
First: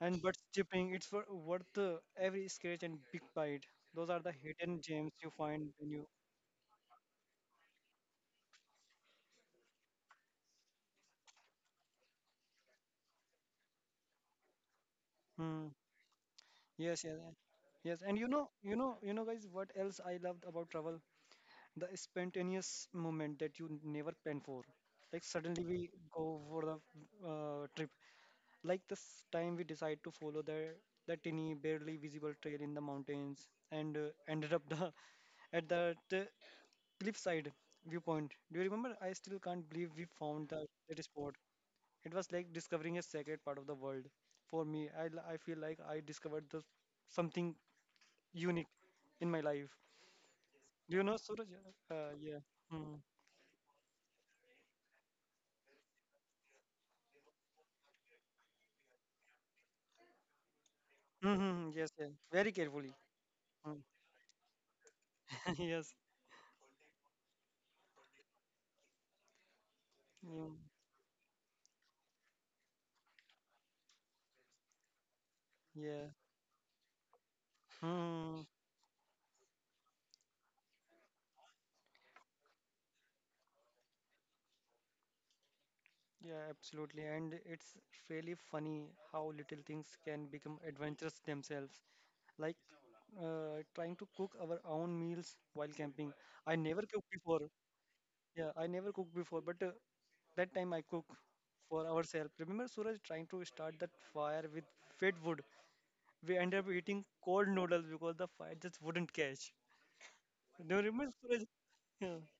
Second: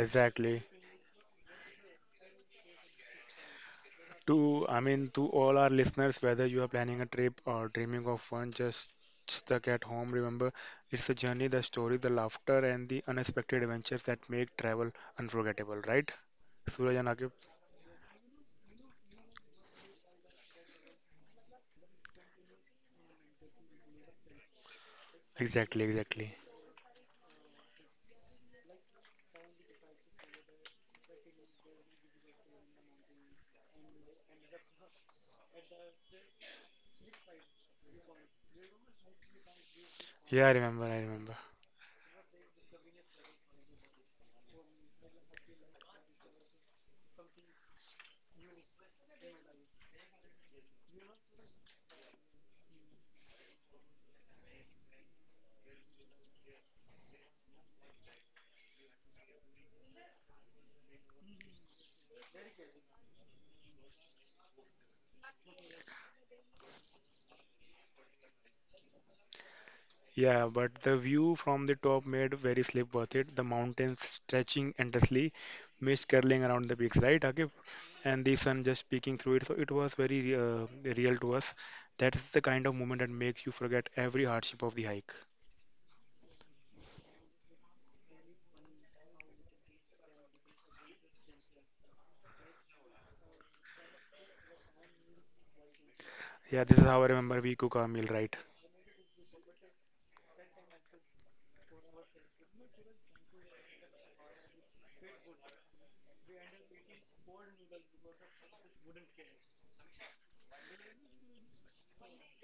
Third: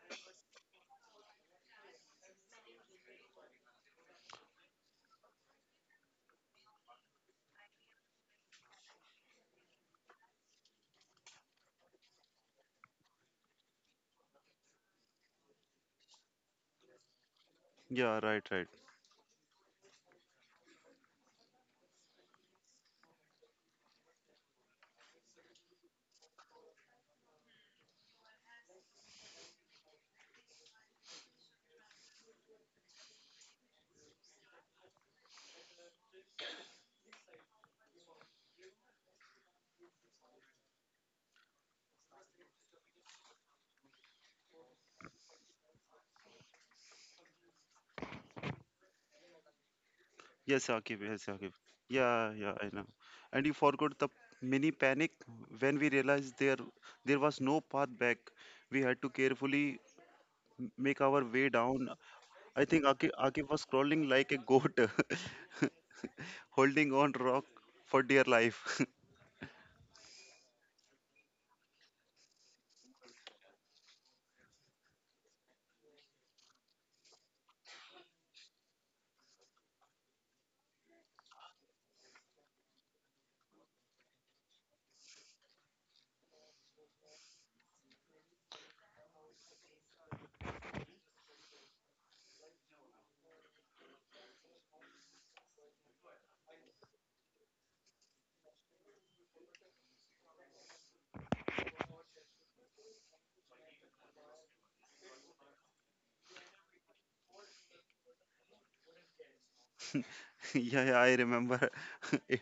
Speaker 2: And but chipping, it's worth every scratch and big bite. Those are the
Speaker 1: To, I
Speaker 2: hidden
Speaker 1: mean,
Speaker 2: gems
Speaker 1: to
Speaker 2: you
Speaker 1: all our
Speaker 2: find when you.
Speaker 1: listeners, whether you are planning a trip or dreaming of one, just stuck at home, remember it's a journey, the story, the laughter, and the unexpected adventures that make travel
Speaker 2: Hmm.
Speaker 1: unforgettable, right? Suraj
Speaker 2: Yes,
Speaker 1: and
Speaker 2: yes,
Speaker 1: Akib?
Speaker 2: yes. Yes, and
Speaker 3: Yeah,
Speaker 2: you
Speaker 3: right,
Speaker 2: know,
Speaker 3: right.
Speaker 2: you know, you know, guys, what else I loved about travel? The spontaneous moment that you never plan for. Like suddenly
Speaker 1: Exactly,
Speaker 2: we
Speaker 1: exactly.
Speaker 2: go for the trip. Like this time we decide to follow the tiny, barely visible trail in the mountains, and ended up the at the cliffside viewpoint. Do you remember? I still can't believe we
Speaker 1: Yeah,
Speaker 2: found
Speaker 1: I
Speaker 2: that
Speaker 1: remember, I
Speaker 2: that spot.
Speaker 1: remember.
Speaker 2: It was like discovering a sacred part of the world. For me, I feel like I discovered something unique in my life.
Speaker 3: Yes,
Speaker 2: Do
Speaker 3: Akib.
Speaker 2: you know
Speaker 3: Yes,
Speaker 2: Suraj?
Speaker 3: Akib.
Speaker 2: Uh,
Speaker 3: Yeah,
Speaker 2: yeah.
Speaker 3: yeah, I know.
Speaker 2: Mm.
Speaker 3: And you forgot the mini panic when we realized there was no path back. We had to carefully make our
Speaker 2: Hmm.
Speaker 3: way
Speaker 2: Mm-hmm.
Speaker 3: down.
Speaker 2: Yes, yeah. Very
Speaker 3: I think
Speaker 2: carefully.
Speaker 3: Akib was
Speaker 2: Mm.
Speaker 3: crawling like a goat,
Speaker 2: Yes.
Speaker 3: holding on rock for dear life.
Speaker 1: Yeah,
Speaker 2: Mm.
Speaker 1: but the view from the top made very sleep worth it. The mountains stretching endlessly, mist
Speaker 2: Yeah.
Speaker 1: curling around the peaks, right, Akib? And the
Speaker 2: Hmm.
Speaker 1: sun just peeking through it. So it was very real to us. That is the kind of moment that makes you forget every hardship of the hike.
Speaker 2: Yeah, absolutely. And it's really funny how little things can become adventures themselves. Like trying to cook our own meals while camping. I
Speaker 1: Yeah, this
Speaker 2: never
Speaker 1: is how I
Speaker 2: cooked
Speaker 1: remember
Speaker 2: before.
Speaker 1: we cook our meal, right?
Speaker 2: Yeah, I never cooked before, but that time I cook for ourselves. Remember Suraj trying to start that fire with fed wood. We ended up eating cold noodles because the fire just wouldn't catch. Do
Speaker 3: Yeah,
Speaker 2: you
Speaker 3: yeah, I
Speaker 2: remember Suraj?
Speaker 3: remember.
Speaker 2: Yeah,
Speaker 3: it,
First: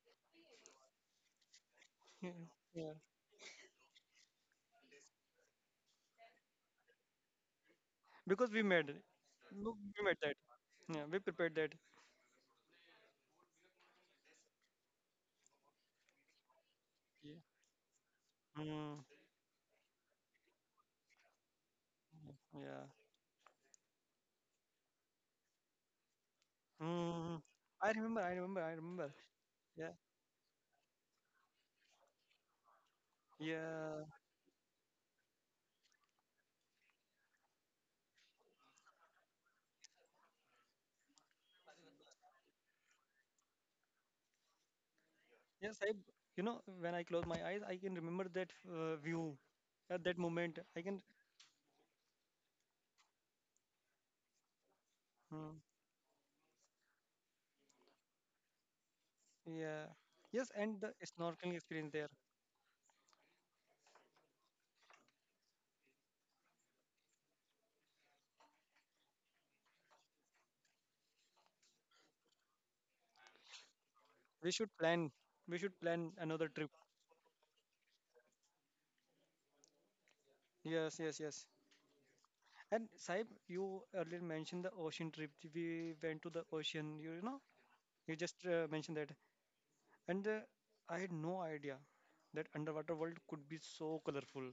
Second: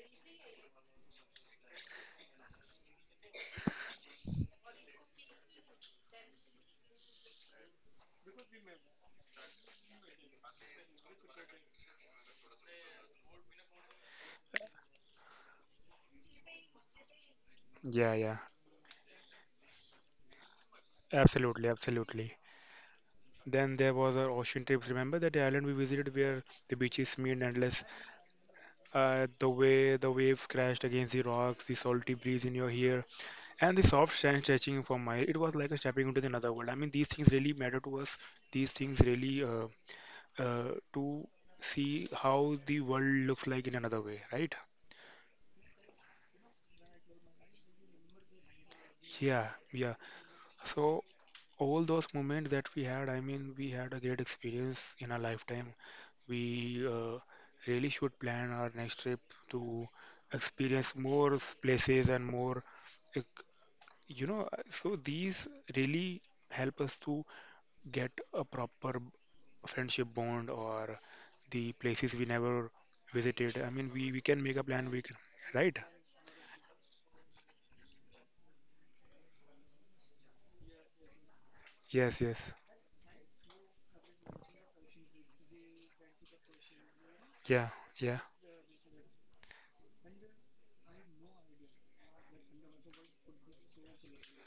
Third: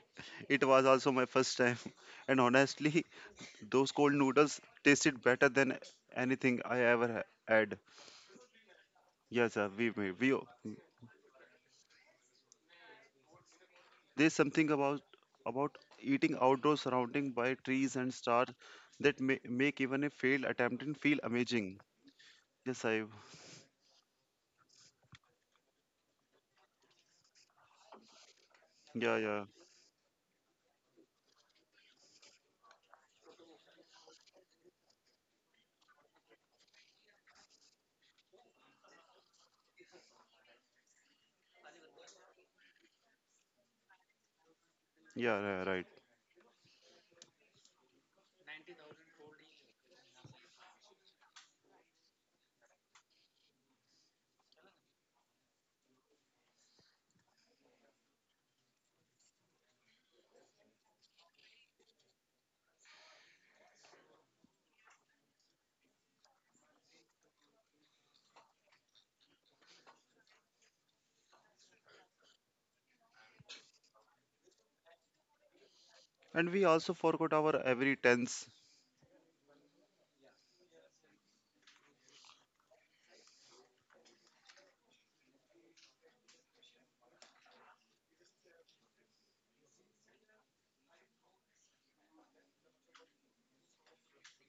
Speaker 3: it was also my first time,
Speaker 2: yeah,
Speaker 3: and
Speaker 2: yeah.
Speaker 3: honestly, those cold noodles tasted better than anything I ever had.
Speaker 2: Because we made it.
Speaker 3: Yes, sir,
Speaker 2: Look,
Speaker 3: we
Speaker 2: we
Speaker 3: we
Speaker 2: made that.
Speaker 3: we.
Speaker 2: Yeah, we prepared that.
Speaker 3: There's something about eating outdoors
Speaker 2: Yeah.
Speaker 3: surrounding by trees and
Speaker 1: Yeah, yeah,
Speaker 3: stars
Speaker 2: Mm,
Speaker 3: that make even a failed attempt and feel
Speaker 1: absolutely,
Speaker 3: amazing.
Speaker 1: absolutely.
Speaker 2: yeah.
Speaker 3: Yes, I.
Speaker 1: Then there was our ocean trips. Remember that island we visited where the beaches
Speaker 2: Mm.
Speaker 1: seemed endless?
Speaker 2: I remember. I remember. I remember.
Speaker 3: Yeah, yeah,
Speaker 1: The
Speaker 2: Yeah.
Speaker 1: way the waves crashed against the rocks, the salty breeze in your hair, and the
Speaker 2: Yeah.
Speaker 1: soft hand stretching for my, it was like a stepping into another world. I mean, these things really matter to us. These things really to see how the world looks like in another way, right?
Speaker 3: yeah, yeah,
Speaker 2: Yes,
Speaker 3: right.
Speaker 2: when I close my eyes, I can remember that view
Speaker 1: Yeah, yeah.
Speaker 2: at that moment. I can,
Speaker 1: So all those moments that we had, I mean, we had a great experience in our
Speaker 2: mm,
Speaker 1: lifetime. We really should plan our next trip
Speaker 2: yeah,
Speaker 1: to
Speaker 2: yes, and the
Speaker 1: experience more
Speaker 2: snorkeling experience there.
Speaker 1: places and more, like, So these really help us to get a proper friendship bond or the places we never visited. I mean, we can
Speaker 2: We
Speaker 1: make a
Speaker 2: should
Speaker 1: plan, we
Speaker 2: plan.
Speaker 1: can,
Speaker 2: We should
Speaker 1: right?
Speaker 2: plan another
Speaker 3: And we
Speaker 2: trip.
Speaker 3: also forgot our every tense.
Speaker 2: Yes, yes, yes.
Speaker 1: Yes, yes.
Speaker 2: And Saib, you earlier mentioned the ocean trip. We went to the ocean. You know,
Speaker 1: Yeah,
Speaker 2: you
Speaker 1: yeah,
Speaker 2: just mentioned that, and I had no idea that underwater world could be so colorful.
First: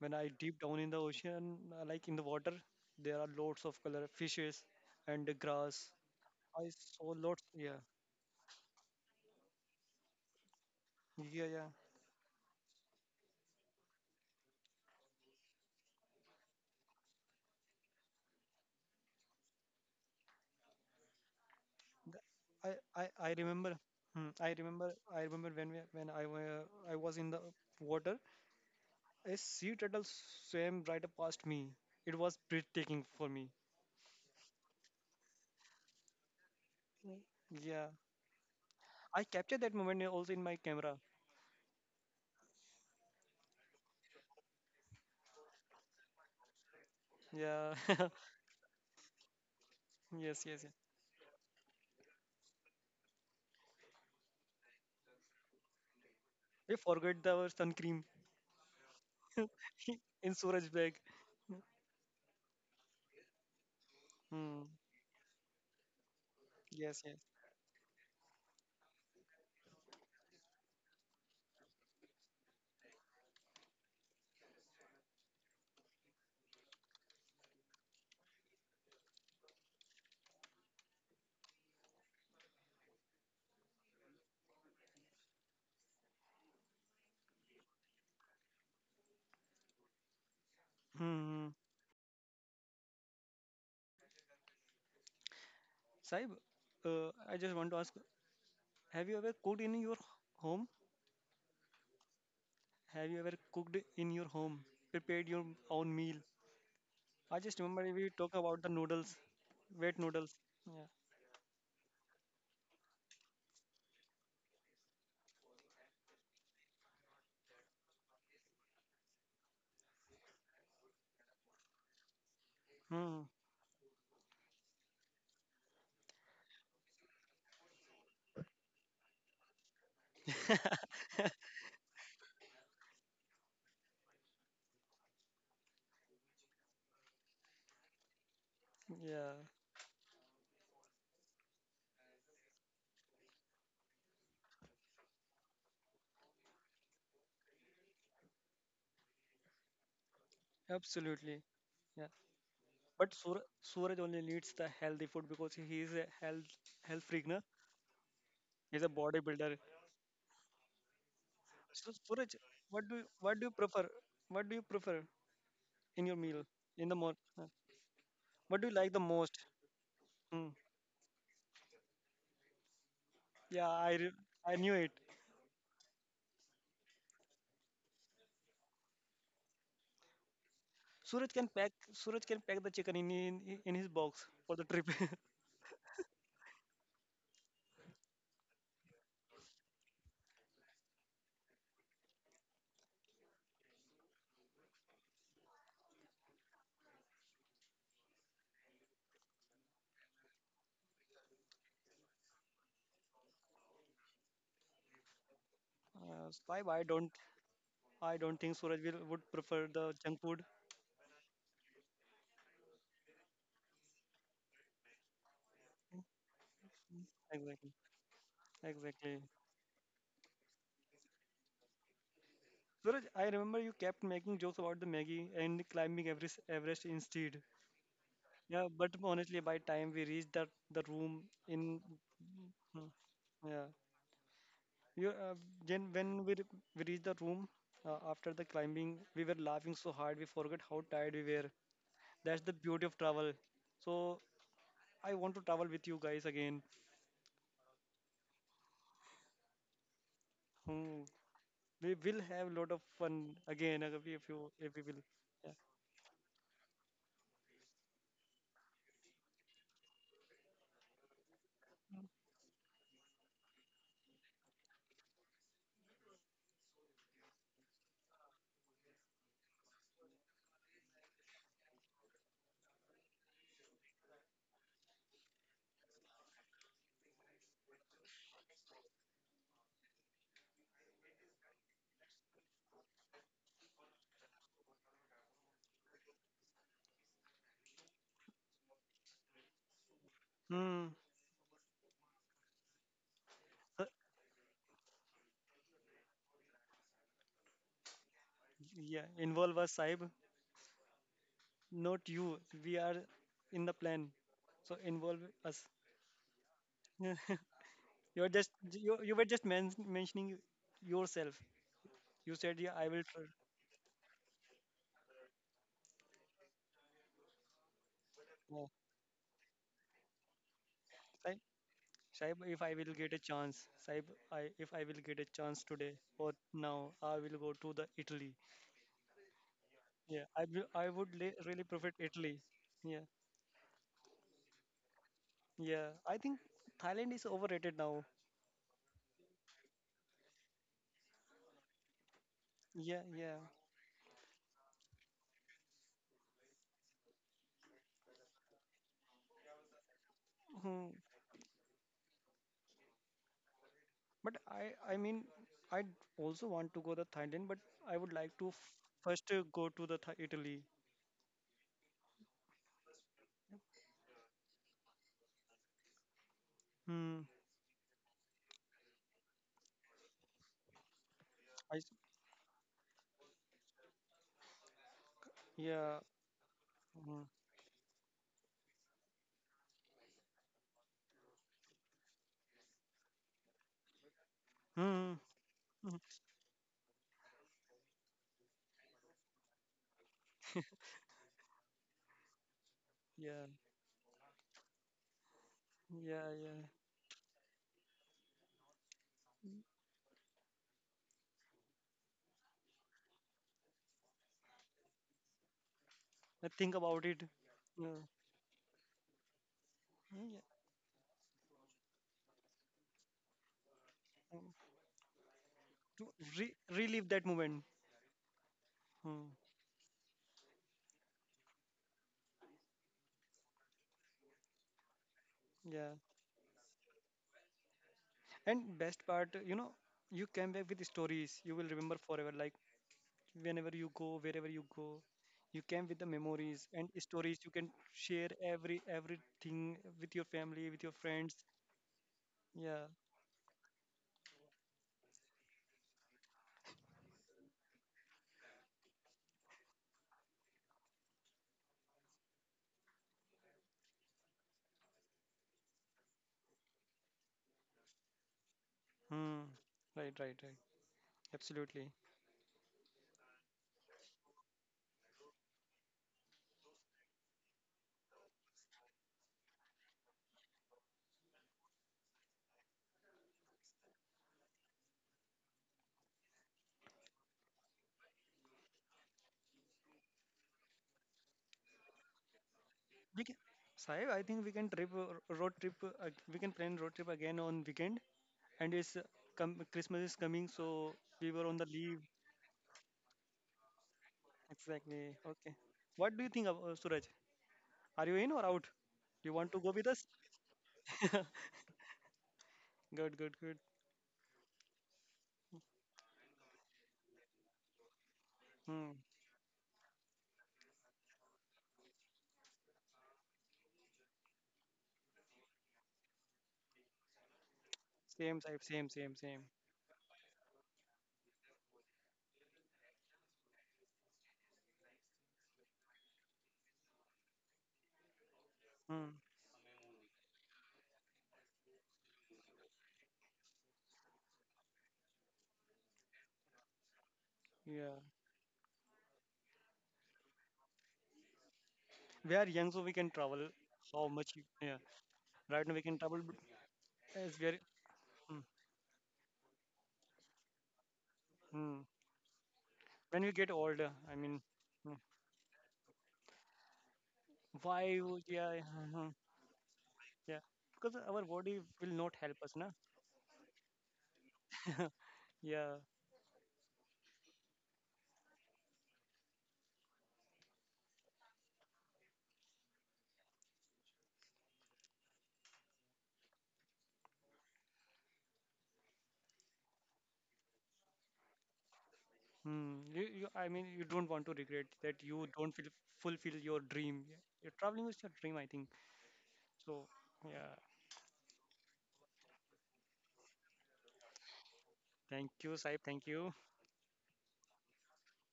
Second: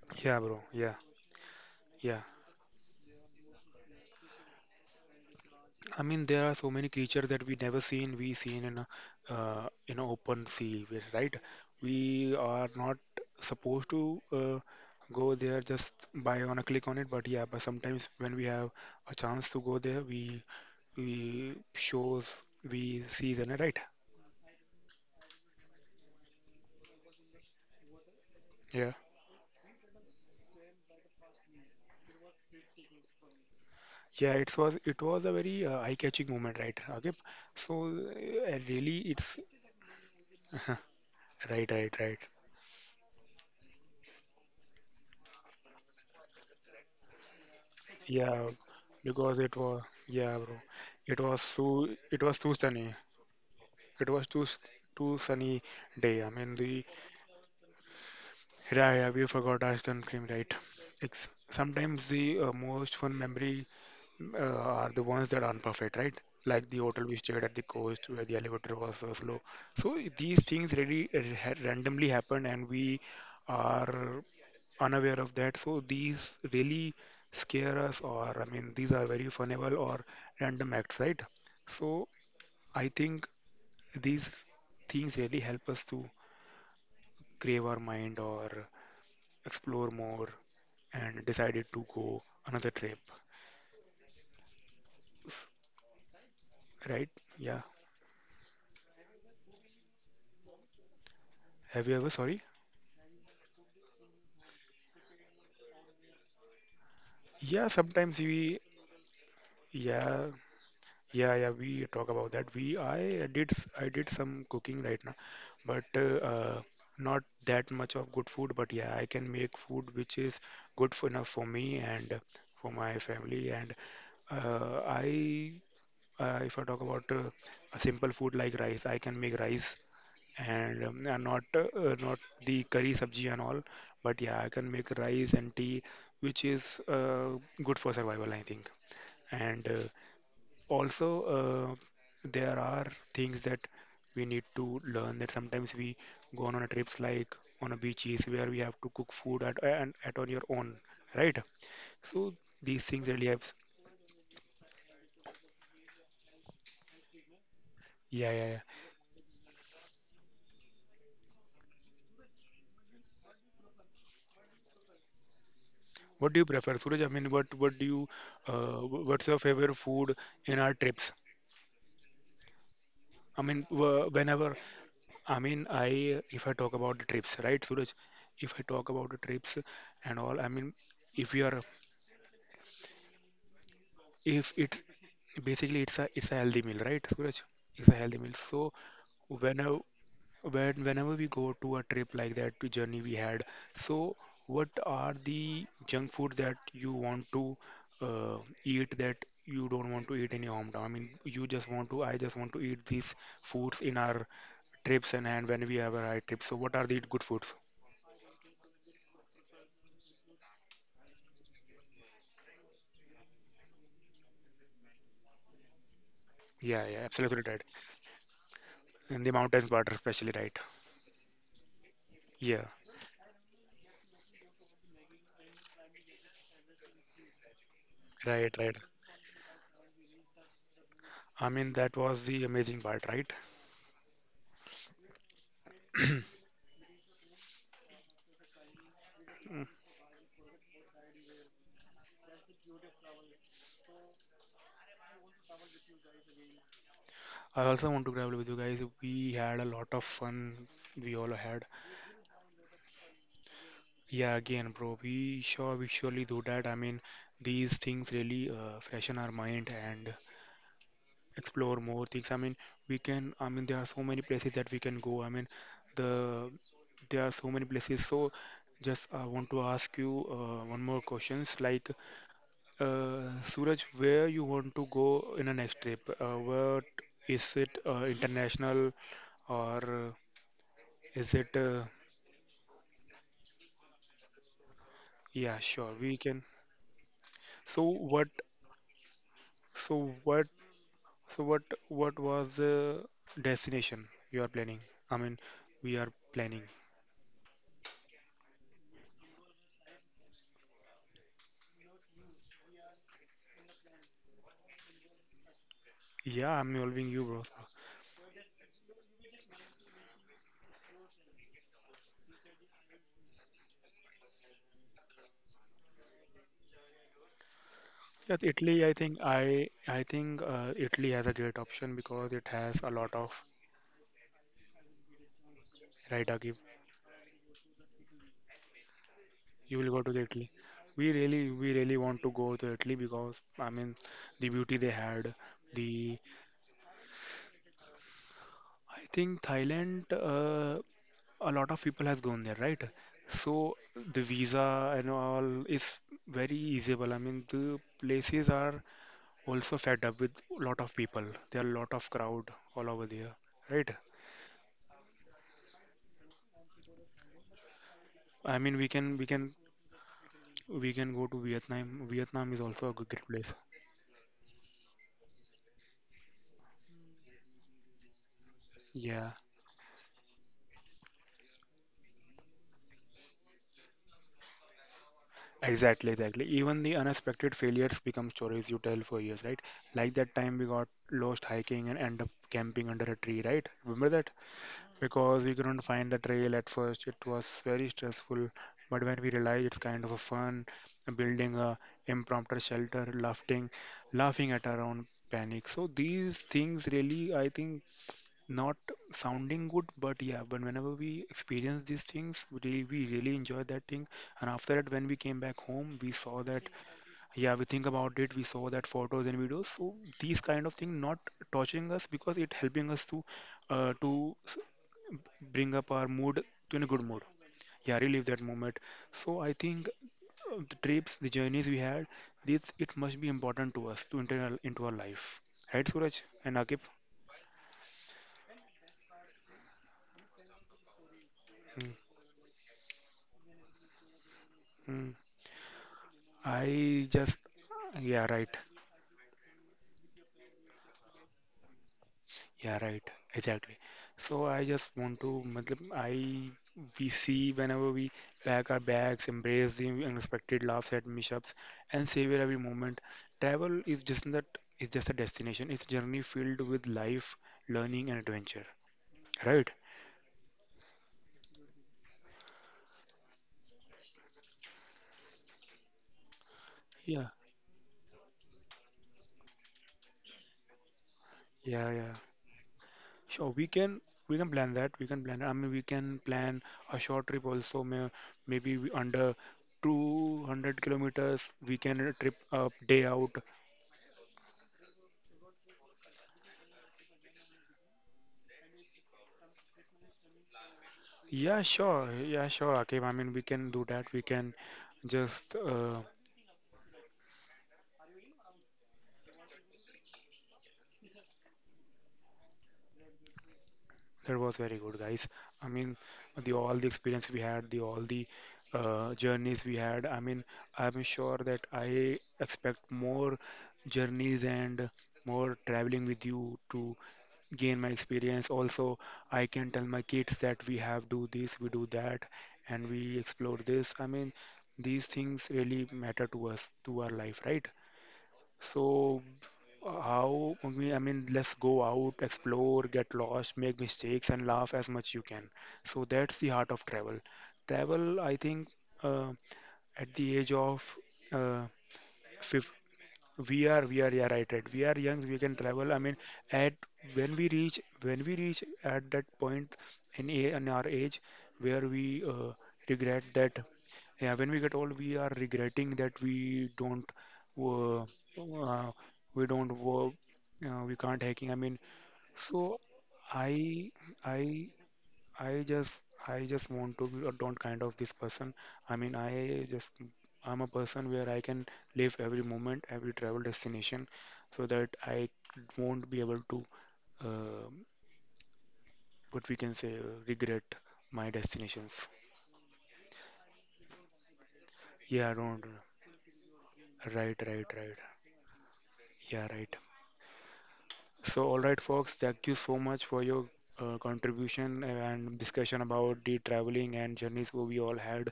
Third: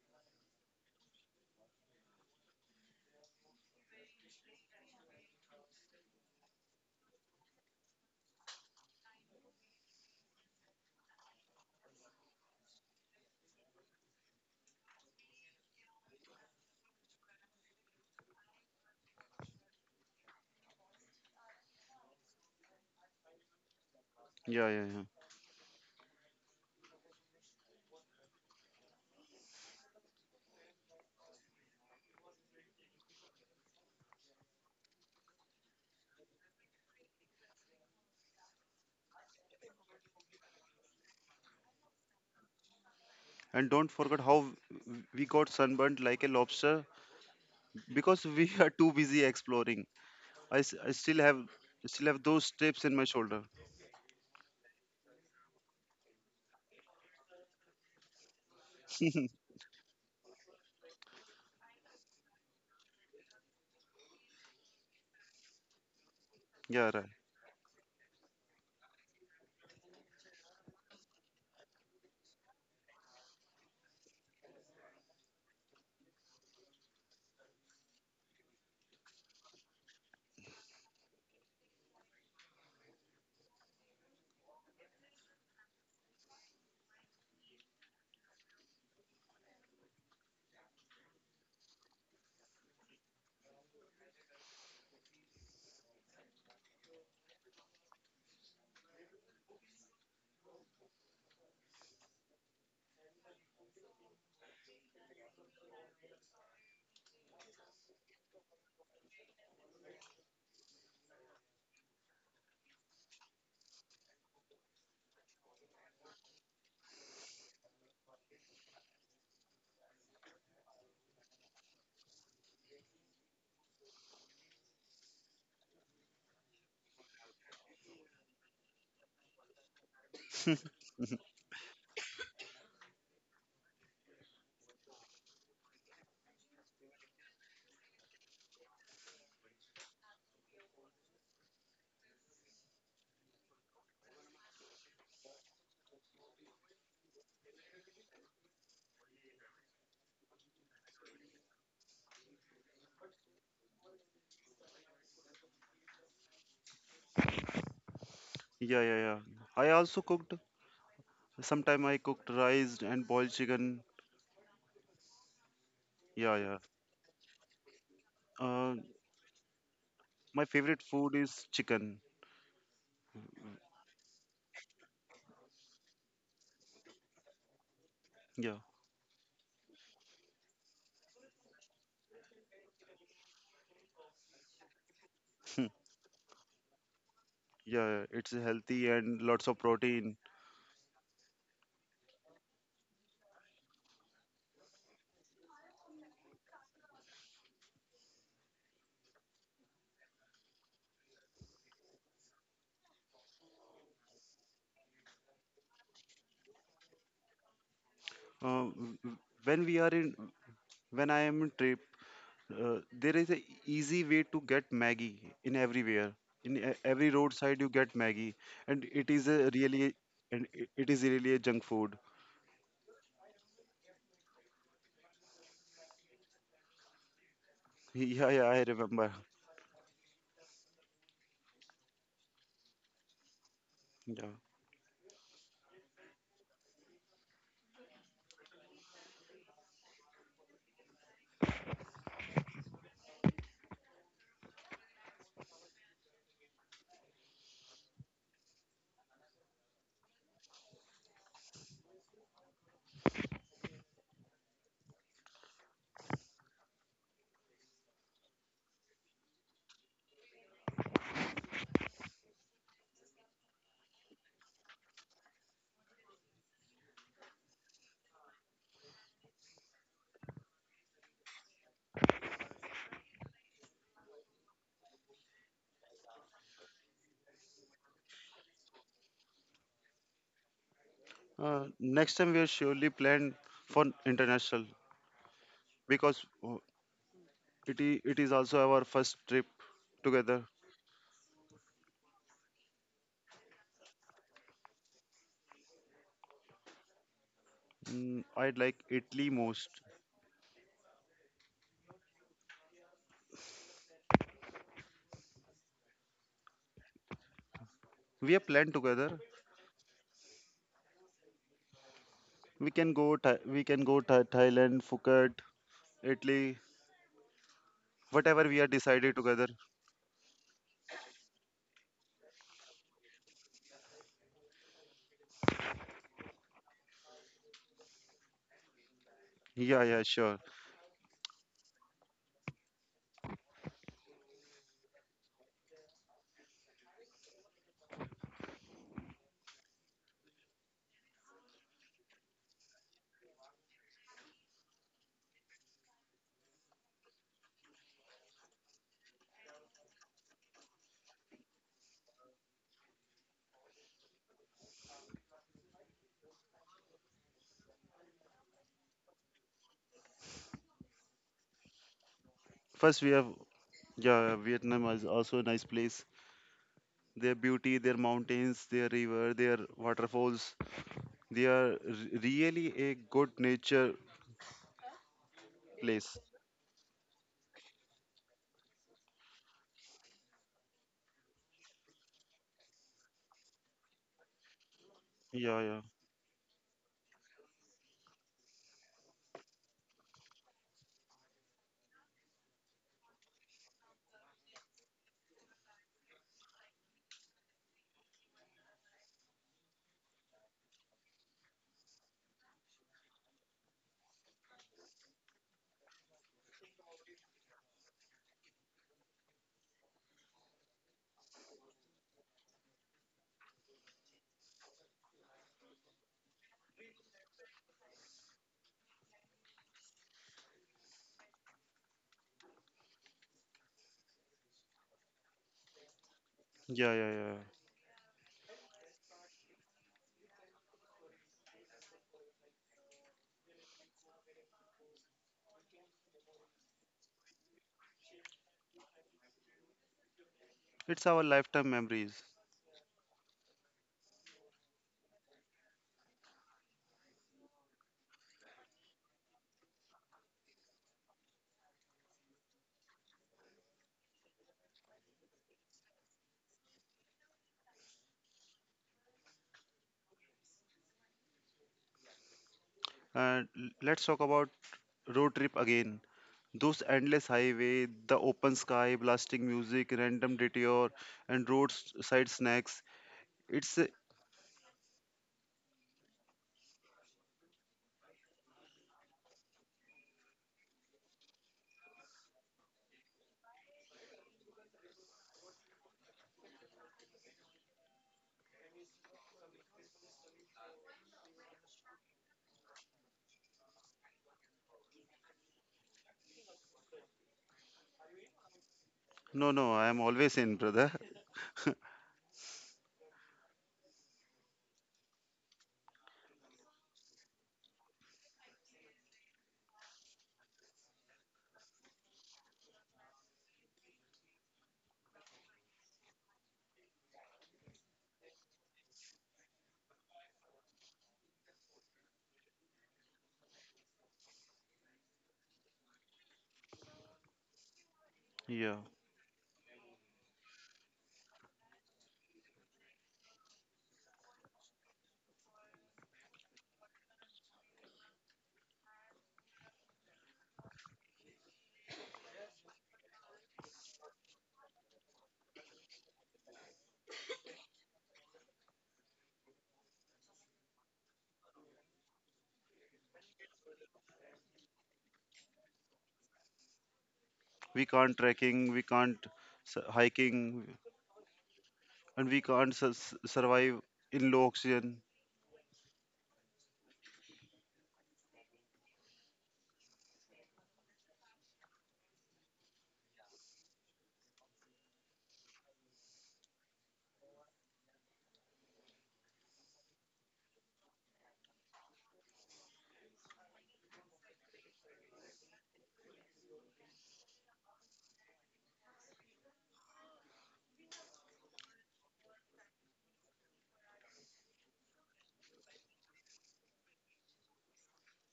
Speaker 2: When I
Speaker 1: yeah, bro.
Speaker 2: deep down in
Speaker 1: Yeah,
Speaker 2: the ocean, like in
Speaker 1: yeah.
Speaker 2: the water, there are lots of color fishes and the grass
Speaker 1: I mean, there are
Speaker 2: I
Speaker 1: so many
Speaker 2: Saw
Speaker 1: creatures
Speaker 2: lots.
Speaker 1: that we
Speaker 2: Yeah,
Speaker 1: never seen. We seen in a open sea, right?
Speaker 2: yeah, yeah.
Speaker 1: We are not supposed to go there just by on a click on it, but yeah. But sometimes when we have a chance to go there, we
Speaker 2: Th-
Speaker 1: shows
Speaker 2: I,
Speaker 1: we
Speaker 2: I,
Speaker 1: see
Speaker 2: I
Speaker 1: them,
Speaker 2: remember.
Speaker 1: right?
Speaker 2: Hmm, I
Speaker 3: Yeah, yeah,
Speaker 2: remember.
Speaker 3: yeah.
Speaker 2: I remember when we, when I were, I was in the water.
Speaker 1: Yeah,
Speaker 2: A sea turtle swam right past me. It was breathtaking for me.
Speaker 1: yeah, it was a very eye-catching moment, right, Ragib? So
Speaker 2: Yeah,
Speaker 1: really,
Speaker 2: I
Speaker 1: it's
Speaker 2: captured that moment also in my camera.
Speaker 1: right, right, right.
Speaker 3: And don't forget how we got sunburned like a lobster
Speaker 2: Yeah,
Speaker 3: because
Speaker 1: Yeah,
Speaker 3: we are too busy
Speaker 1: because it was
Speaker 3: exploring.
Speaker 1: yeah,
Speaker 2: yes,
Speaker 1: bro.
Speaker 2: yes, yes.
Speaker 3: I
Speaker 1: It was so
Speaker 3: still
Speaker 1: it
Speaker 3: have
Speaker 1: was
Speaker 3: those
Speaker 1: too
Speaker 3: strips
Speaker 1: sunny.
Speaker 3: in my shoulder.
Speaker 1: It was too too sunny day. I mean
Speaker 2: We
Speaker 1: the
Speaker 2: forgot our sun cream
Speaker 1: yeah, yeah we forgot our sun cream,
Speaker 2: in
Speaker 1: right?
Speaker 2: storage bag.
Speaker 1: It's, sometimes the most fun memory
Speaker 2: Hmm.
Speaker 1: are the ones that aren't perfect, right? Like the
Speaker 3: Yeah,
Speaker 2: Yes,
Speaker 1: hotel
Speaker 3: right.
Speaker 2: yes.
Speaker 1: we stayed at the coast where the elevator was slow. So these things really randomly happen and we are unaware of that. So these really scare us, or I mean, these are very funnable or random acts, right? So I think these things really help us to crave our mind or explore more and
Speaker 2: Hmm, hmm.
Speaker 1: decided to go another trip, S-
Speaker 2: Saib,
Speaker 1: right?
Speaker 2: I just
Speaker 1: Yeah.
Speaker 2: want to ask, have you ever cooked in your home?
Speaker 1: Have you ever, sorry?
Speaker 2: Have you ever cooked in your home, prepared your own meal? I just
Speaker 1: Yeah,
Speaker 2: remember we
Speaker 1: sometimes
Speaker 2: talk
Speaker 1: we,
Speaker 2: about the noodles, wet
Speaker 1: yeah,
Speaker 2: noodles. Yeah.
Speaker 1: yeah, yeah, we talk about that. We, I did, I did some cooking right now, but not that much of good food. But yeah, I can make food which is good for enough for me and for my
Speaker 2: Hmm.
Speaker 1: family. And I, if I talk about a simple food like rice, I can make rice and not not the curry sabji and all. But yeah, I can make rice and tea, which is good for survival, I think
Speaker 2: Yeah,
Speaker 1: and also there are things that we need to learn that sometimes we go on a trips like on a beaches where we have to cook food at and at on your own right
Speaker 2: absolutely. Yeah,
Speaker 1: so these things
Speaker 2: but
Speaker 1: really
Speaker 2: Sur
Speaker 1: helps
Speaker 2: Suraj only needs the healthy food because he is a health freak, na?
Speaker 1: yeah yeah yeah
Speaker 3: Yeah,
Speaker 2: He's a
Speaker 3: yeah, yeah.
Speaker 2: bodybuilder.
Speaker 3: I also cooked. Sometime
Speaker 2: So
Speaker 3: I cooked
Speaker 2: Suraj,
Speaker 3: rice
Speaker 2: what do you,
Speaker 3: and boiled
Speaker 2: what do you
Speaker 3: chicken.
Speaker 2: prefer? What do you prefer in your
Speaker 1: what
Speaker 3: Yeah,
Speaker 1: do
Speaker 2: meal
Speaker 1: you
Speaker 3: yeah.
Speaker 1: prefer
Speaker 2: in the
Speaker 1: Suraj, I
Speaker 2: morning?
Speaker 1: mean, what do you
Speaker 2: What do you
Speaker 3: Uh,
Speaker 2: like the
Speaker 1: what's
Speaker 2: most?
Speaker 1: your favorite food
Speaker 3: my
Speaker 2: Hmm.
Speaker 1: in our
Speaker 3: favorite
Speaker 1: trips
Speaker 3: food is chicken.
Speaker 1: I mean
Speaker 2: Yeah, I re
Speaker 1: whenever
Speaker 2: I knew it.
Speaker 1: I mean I if I talk about the trips right Suraj if
Speaker 3: Yeah,
Speaker 1: I talk about the trips and all I mean if you are
Speaker 2: Suraj can pack the chicken in his box
Speaker 1: if
Speaker 2: for the
Speaker 1: it's
Speaker 2: trip.
Speaker 1: basically it's a healthy meal, right, Suraj? It's a
Speaker 3: yeah,
Speaker 1: healthy
Speaker 3: it's
Speaker 1: meal. So
Speaker 3: healthy and lots of
Speaker 1: whenever
Speaker 3: protein.
Speaker 1: whenever we go to a trip like that, to journey we had, so what are the junk food that you want to uh, eat that you don't want to eat in your hometown? I mean, you just want to, I just want to eat these foods in our trips and when we have a high
Speaker 2: Uh,
Speaker 1: trip. So
Speaker 2: why?
Speaker 1: what
Speaker 2: Why
Speaker 1: are the
Speaker 2: don't
Speaker 1: good foods?
Speaker 2: I don't
Speaker 3: Uh,
Speaker 2: think Suraj
Speaker 3: w-
Speaker 2: will
Speaker 3: w-
Speaker 2: would
Speaker 3: when
Speaker 2: prefer
Speaker 3: we are
Speaker 2: the
Speaker 3: in,
Speaker 2: junk food?
Speaker 3: when I am in trip, there is a easy way to get Maggie in everywhere. In
Speaker 1: Yeah, yeah,
Speaker 3: every
Speaker 1: absolutely
Speaker 3: roadside,
Speaker 1: right.
Speaker 3: you
Speaker 2: Exactly,
Speaker 3: get Maggie, and it
Speaker 2: exactly.
Speaker 1: In
Speaker 3: is
Speaker 1: the
Speaker 3: a
Speaker 1: mountains part,
Speaker 3: really,
Speaker 1: especially
Speaker 3: and
Speaker 1: right.
Speaker 3: it it is really a junk food.
Speaker 1: Yeah,
Speaker 2: Suraj, I remember you kept making jokes about the Maggie and climbing Everest instead.
Speaker 3: Yeah, yeah,
Speaker 1: right,
Speaker 3: I
Speaker 2: Yeah,
Speaker 1: right.
Speaker 2: but
Speaker 3: remember.
Speaker 2: honestly, by time we reached the room
Speaker 1: I mean,
Speaker 2: in,
Speaker 1: that was the amazing
Speaker 2: hmm,
Speaker 1: part, right?
Speaker 2: yeah,
Speaker 3: Yeah.
Speaker 2: you then when we re- we reached the room after the climbing, we were laughing so hard we forgot how tired we were. That's the beauty of travel. So I want to travel with you guys again.
Speaker 1: I also want to travel with you guys. We had a lot of fun.
Speaker 2: Hmm,
Speaker 1: We all had.
Speaker 2: we will have a lot of fun again uh, if
Speaker 1: Yeah,
Speaker 2: you
Speaker 1: again,
Speaker 2: if we
Speaker 1: bro.
Speaker 2: will,
Speaker 1: We
Speaker 2: yeah.
Speaker 1: sure we surely do that. I mean, these things really freshen our mind and explore more things. I mean, we can. I mean, there are so many places that we can go. I mean, the there are so many places. So, just I want to ask you one more questions. Like, Suraj, where you want to go in a next trip? What is it? International or is it?
Speaker 3: Next time we are surely planned for international
Speaker 1: Yeah, sure, we
Speaker 3: because
Speaker 1: can. So
Speaker 3: it
Speaker 1: what,
Speaker 3: is also our first trip
Speaker 1: so
Speaker 3: together.
Speaker 1: what,
Speaker 2: Hmm.
Speaker 1: so what, what was the
Speaker 2: Uh,
Speaker 1: destination you are planning? I mean, we are planning.
Speaker 3: Mm, I'd like
Speaker 2: yeah,
Speaker 3: Italy
Speaker 2: involve
Speaker 3: most.
Speaker 2: us, Saib, not you, we are in the plan, so involve us.
Speaker 1: Yeah, I'm involving you, bro.
Speaker 2: You're
Speaker 3: We have
Speaker 2: just
Speaker 3: planned
Speaker 2: you
Speaker 3: together.
Speaker 2: were just mentioning yourself. You said yeah
Speaker 3: We
Speaker 2: I
Speaker 3: can
Speaker 2: will
Speaker 3: go. We can go Thailand, Phuket, Italy,
Speaker 1: Yeah,
Speaker 3: whatever we
Speaker 2: yeah.
Speaker 3: are
Speaker 1: Italy,
Speaker 3: decided together.
Speaker 1: I think Italy has a
Speaker 2: Saib,
Speaker 1: great option because
Speaker 2: Saib,
Speaker 1: it
Speaker 2: if I
Speaker 1: has a
Speaker 2: will
Speaker 1: lot
Speaker 2: get a
Speaker 1: of
Speaker 2: chance, Saib I if I will get a chance today
Speaker 1: Right.
Speaker 2: or
Speaker 1: Again.
Speaker 2: now I will go to the Italy.
Speaker 1: You
Speaker 3: Yeah,
Speaker 1: will go
Speaker 3: yeah,
Speaker 1: to the
Speaker 2: Yeah,
Speaker 3: sure.
Speaker 2: I
Speaker 1: Italy.
Speaker 2: will, I would really
Speaker 1: We
Speaker 2: prefer
Speaker 1: really want to
Speaker 2: Italy.
Speaker 1: go to Italy
Speaker 2: Yeah,
Speaker 1: because I mean, the beauty they had.
Speaker 2: yeah,
Speaker 1: The
Speaker 2: I think Thailand is overrated now.
Speaker 1: I think Thailand. A lot of people has gone there, right?
Speaker 2: Yeah, yeah.
Speaker 1: So the visa and all is very easyable. I mean, the places are also fed up with a lot of
Speaker 2: Hmm.
Speaker 1: people. There are a lot of crowd all over there, right?
Speaker 2: But I also want to go to Thailand, but I would like to
Speaker 1: I mean,
Speaker 2: first go to the Italy.
Speaker 1: we can go to Vietnam. Vietnam is also a
Speaker 3: First, we
Speaker 1: good
Speaker 3: have
Speaker 1: great place.
Speaker 3: yeah, Vietnam is also a nice place.
Speaker 2: Hmm.
Speaker 3: Their beauty, their mountains, their river,
Speaker 1: Yeah,
Speaker 3: their waterfalls. They are
Speaker 2: I, s-
Speaker 3: really a good nature
Speaker 2: yeah.
Speaker 3: place.
Speaker 1: exactly, exactly. Even the
Speaker 2: Hmm.
Speaker 1: unexpected failures become stories you tell for years, right? Like that time we got lost hiking and end up camping under a tree, right? Remember that?
Speaker 2: Hmm.
Speaker 1: Because we
Speaker 3: Yeah, yeah,
Speaker 1: couldn't
Speaker 2: Hmm.
Speaker 1: find the trail at first. It was very stressful, but when we realized it's kind of a fun, building a impromptu shelter,
Speaker 2: Yeah.
Speaker 1: laughing, laughing at our own panic. So
Speaker 2: Yeah.
Speaker 1: these
Speaker 2: Yeah.
Speaker 1: things really, I think, not sounding good, but yeah, but whenever we experience these things, we really enjoy that thing. And after that, when we came back home, we saw
Speaker 2: I
Speaker 1: that,
Speaker 2: think about it.
Speaker 1: yeah, we think
Speaker 2: Yeah.
Speaker 1: about it, we saw that photos and videos. So
Speaker 2: Hmm,
Speaker 1: these
Speaker 2: yeah.
Speaker 1: kind of thing not torturing us because it helping us to uh, to
Speaker 2: Hmm.
Speaker 1: s- bring up our
Speaker 2: To
Speaker 1: mood to in a good
Speaker 2: relive
Speaker 1: mood.
Speaker 2: that moment.
Speaker 1: Yeah, relive that moment.
Speaker 2: Hmm.
Speaker 1: So I think the trips, the journeys we had, this it must be important to us to enter into our life, right,
Speaker 2: Yeah.
Speaker 1: Suraj and Akib?
Speaker 3: yeah, yeah, yeah.
Speaker 2: And best part, you know, you came back with stories you will
Speaker 1: Mm,
Speaker 2: remember forever, like whenever you go, wherever you go,
Speaker 1: mm.
Speaker 2: you came with the memories and
Speaker 1: I just
Speaker 2: stories you can
Speaker 1: yeah,
Speaker 2: share
Speaker 1: right.
Speaker 2: everything with your family, with your
Speaker 3: It's our
Speaker 2: friends.
Speaker 3: lifetime memories.
Speaker 1: Yeah,
Speaker 2: Yeah,
Speaker 1: right. Exactly. So I just want to, matlab, I we see whenever we pack our bags, embrace the unexpected laughs at mishaps, and savor every moment. Travel is just a destination. It's a journey filled with life, learning, and adventure.
Speaker 2: hmm.
Speaker 1: Right?
Speaker 2: Right, right, right, absolutely.
Speaker 3: And let's talk about road trip again. Those endless
Speaker 1: Yeah,
Speaker 3: highway, the open sky, blasting music, random detour, and
Speaker 1: yeah, yeah.
Speaker 3: roadside snacks.
Speaker 1: Sure,
Speaker 3: It's a,
Speaker 1: we can plan that. We can plan. I mean, we can plan a short trip also. Maybe we under 200 kilometers. We can trip a day
Speaker 2: We
Speaker 1: out.
Speaker 2: can. Saib, I think we can trip road trip. We can plan road trip again on weekend, and it's Christmas is coming, so we were on
Speaker 1: Yeah,
Speaker 2: the leave.
Speaker 1: sure. Yeah, sure, Akib. I mean, we can do that. We can
Speaker 2: Exactly. Okay.
Speaker 1: just.
Speaker 2: What do you think, of, Suraj? Are you in or out? Do you
Speaker 3: no,
Speaker 2: want to go
Speaker 3: no. I
Speaker 2: with
Speaker 3: am
Speaker 2: us?
Speaker 3: always in, brother.
Speaker 2: Good, good, good.
Speaker 1: That was very good, guys. I mean, the all the experience we had, the all the
Speaker 2: Hmm.
Speaker 1: journeys we had. I mean, I'm sure that I expect more journeys and more traveling with you to gain my
Speaker 2: Same,
Speaker 1: experience.
Speaker 2: Saib. Same,
Speaker 1: Also,
Speaker 2: same, same.
Speaker 1: I can tell my kids that we have do this, we do that, and we explore this. I mean, these things really matter to us, to our life, right?
Speaker 3: Yeah,
Speaker 2: Hmm.
Speaker 1: So how, I mean, let's go out, explore, get lost, make mistakes, and laugh as much you can. So that's the heart of travel.
Speaker 2: Yeah,
Speaker 1: Travel, I think, uh, at the age of uh,
Speaker 2: we are
Speaker 1: fif
Speaker 2: young, so we can travel.
Speaker 1: we
Speaker 2: How
Speaker 1: are, yeah,
Speaker 2: much?
Speaker 1: right, right.
Speaker 2: Yeah,
Speaker 1: We are young, we can
Speaker 2: right now we
Speaker 1: travel. I
Speaker 2: can
Speaker 1: mean,
Speaker 2: travel, but
Speaker 1: at
Speaker 2: as we are,
Speaker 1: when we
Speaker 2: mm,
Speaker 1: reach at that point in, a, in our age
Speaker 2: mm,
Speaker 1: where we regret
Speaker 2: when we get
Speaker 1: that
Speaker 2: older, I
Speaker 1: yeah,
Speaker 2: mean,
Speaker 1: when we get old,
Speaker 2: mm,
Speaker 1: we are regretting that
Speaker 3: we
Speaker 2: why?
Speaker 1: uh,
Speaker 3: can't
Speaker 2: Yeah,
Speaker 3: trekking, we
Speaker 1: uh,
Speaker 2: yeah,
Speaker 3: can't
Speaker 1: we don't work,
Speaker 2: yeah,
Speaker 3: hiking,
Speaker 1: we
Speaker 2: because
Speaker 1: can't
Speaker 2: our
Speaker 1: hacking. I
Speaker 2: body
Speaker 1: mean,
Speaker 2: will not
Speaker 3: and
Speaker 2: help
Speaker 3: we
Speaker 2: us, na.
Speaker 3: can't
Speaker 1: so
Speaker 3: sus survive
Speaker 1: I,
Speaker 3: in low
Speaker 1: I,
Speaker 3: oxygen.
Speaker 1: I
Speaker 2: Yeah.
Speaker 1: just, I just want to be a don't kind of this person. I mean, I just, I'm a person where I can live every moment, every travel destination, so that I won't be able to, uh, what we can say, regret my destinations.
Speaker 2: Hmm. I mean, you don't want to regret that you
Speaker 1: Yeah,
Speaker 2: don't
Speaker 1: don't.
Speaker 2: feel, fulfill your dream. Yeah.
Speaker 1: Right,
Speaker 2: Your
Speaker 1: right,
Speaker 2: traveling is
Speaker 1: right.
Speaker 2: your dream, I think.
Speaker 1: Yeah, right.
Speaker 2: So, yeah.
Speaker 1: So, all right, folks, thank you so much for your contribution
Speaker 2: Thank
Speaker 1: and
Speaker 2: you, Saib.
Speaker 1: discussion
Speaker 2: Thank
Speaker 1: about
Speaker 2: you.
Speaker 1: the traveling and journeys what we all had.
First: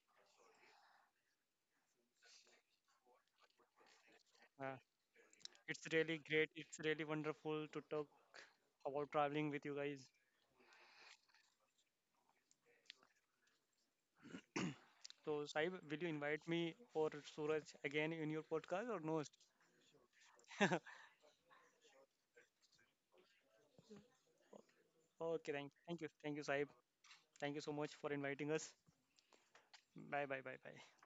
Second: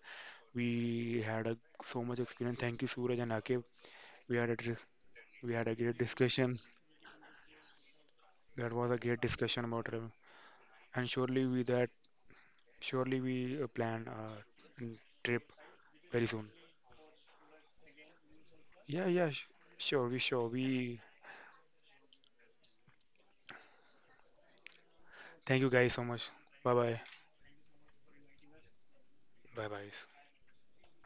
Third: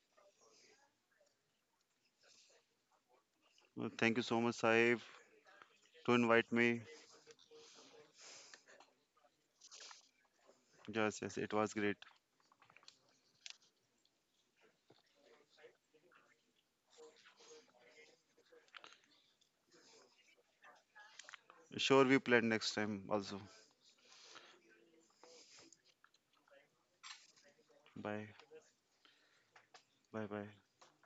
Speaker 1: We had a, so much experience. Thank you, Suraj and Akib.
Speaker 3: Thank you
Speaker 1: We
Speaker 3: so
Speaker 1: had
Speaker 3: much,
Speaker 1: a
Speaker 2: Uh,
Speaker 3: Saif,
Speaker 1: we had a
Speaker 2: it's
Speaker 1: great
Speaker 3: to
Speaker 2: really great.
Speaker 3: invite
Speaker 1: discussion.
Speaker 2: It's
Speaker 3: me.
Speaker 2: really wonderful to talk
Speaker 1: That was a
Speaker 2: about
Speaker 1: great
Speaker 2: traveling
Speaker 1: discussion
Speaker 2: with you
Speaker 1: about
Speaker 2: guys.
Speaker 1: travel, and
Speaker 3: Yes, yes, it was great.
Speaker 1: surely we plan a
Speaker 2: So,
Speaker 1: trip
Speaker 2: Saib, will you
Speaker 1: very
Speaker 2: invite
Speaker 1: soon.
Speaker 2: me or Suraj again in your podcast or
Speaker 1: Yeah,
Speaker 2: no?
Speaker 1: yeah, sure, we sure we.
Speaker 3: Sure, we plan next time also.
Speaker 2: Okay,
Speaker 1: Thank you
Speaker 2: thank,
Speaker 1: guys
Speaker 2: thank
Speaker 1: so
Speaker 2: you.
Speaker 1: much.
Speaker 2: Thank you, Saib.
Speaker 1: Bye bye.
Speaker 2: Thank you so much for
Speaker 3: Bye,
Speaker 2: inviting us.
Speaker 1: Bye bye.
Speaker 3: bye,
Speaker 2: Bye, bye,
Speaker 3: bye.
Speaker 2: bye, bye.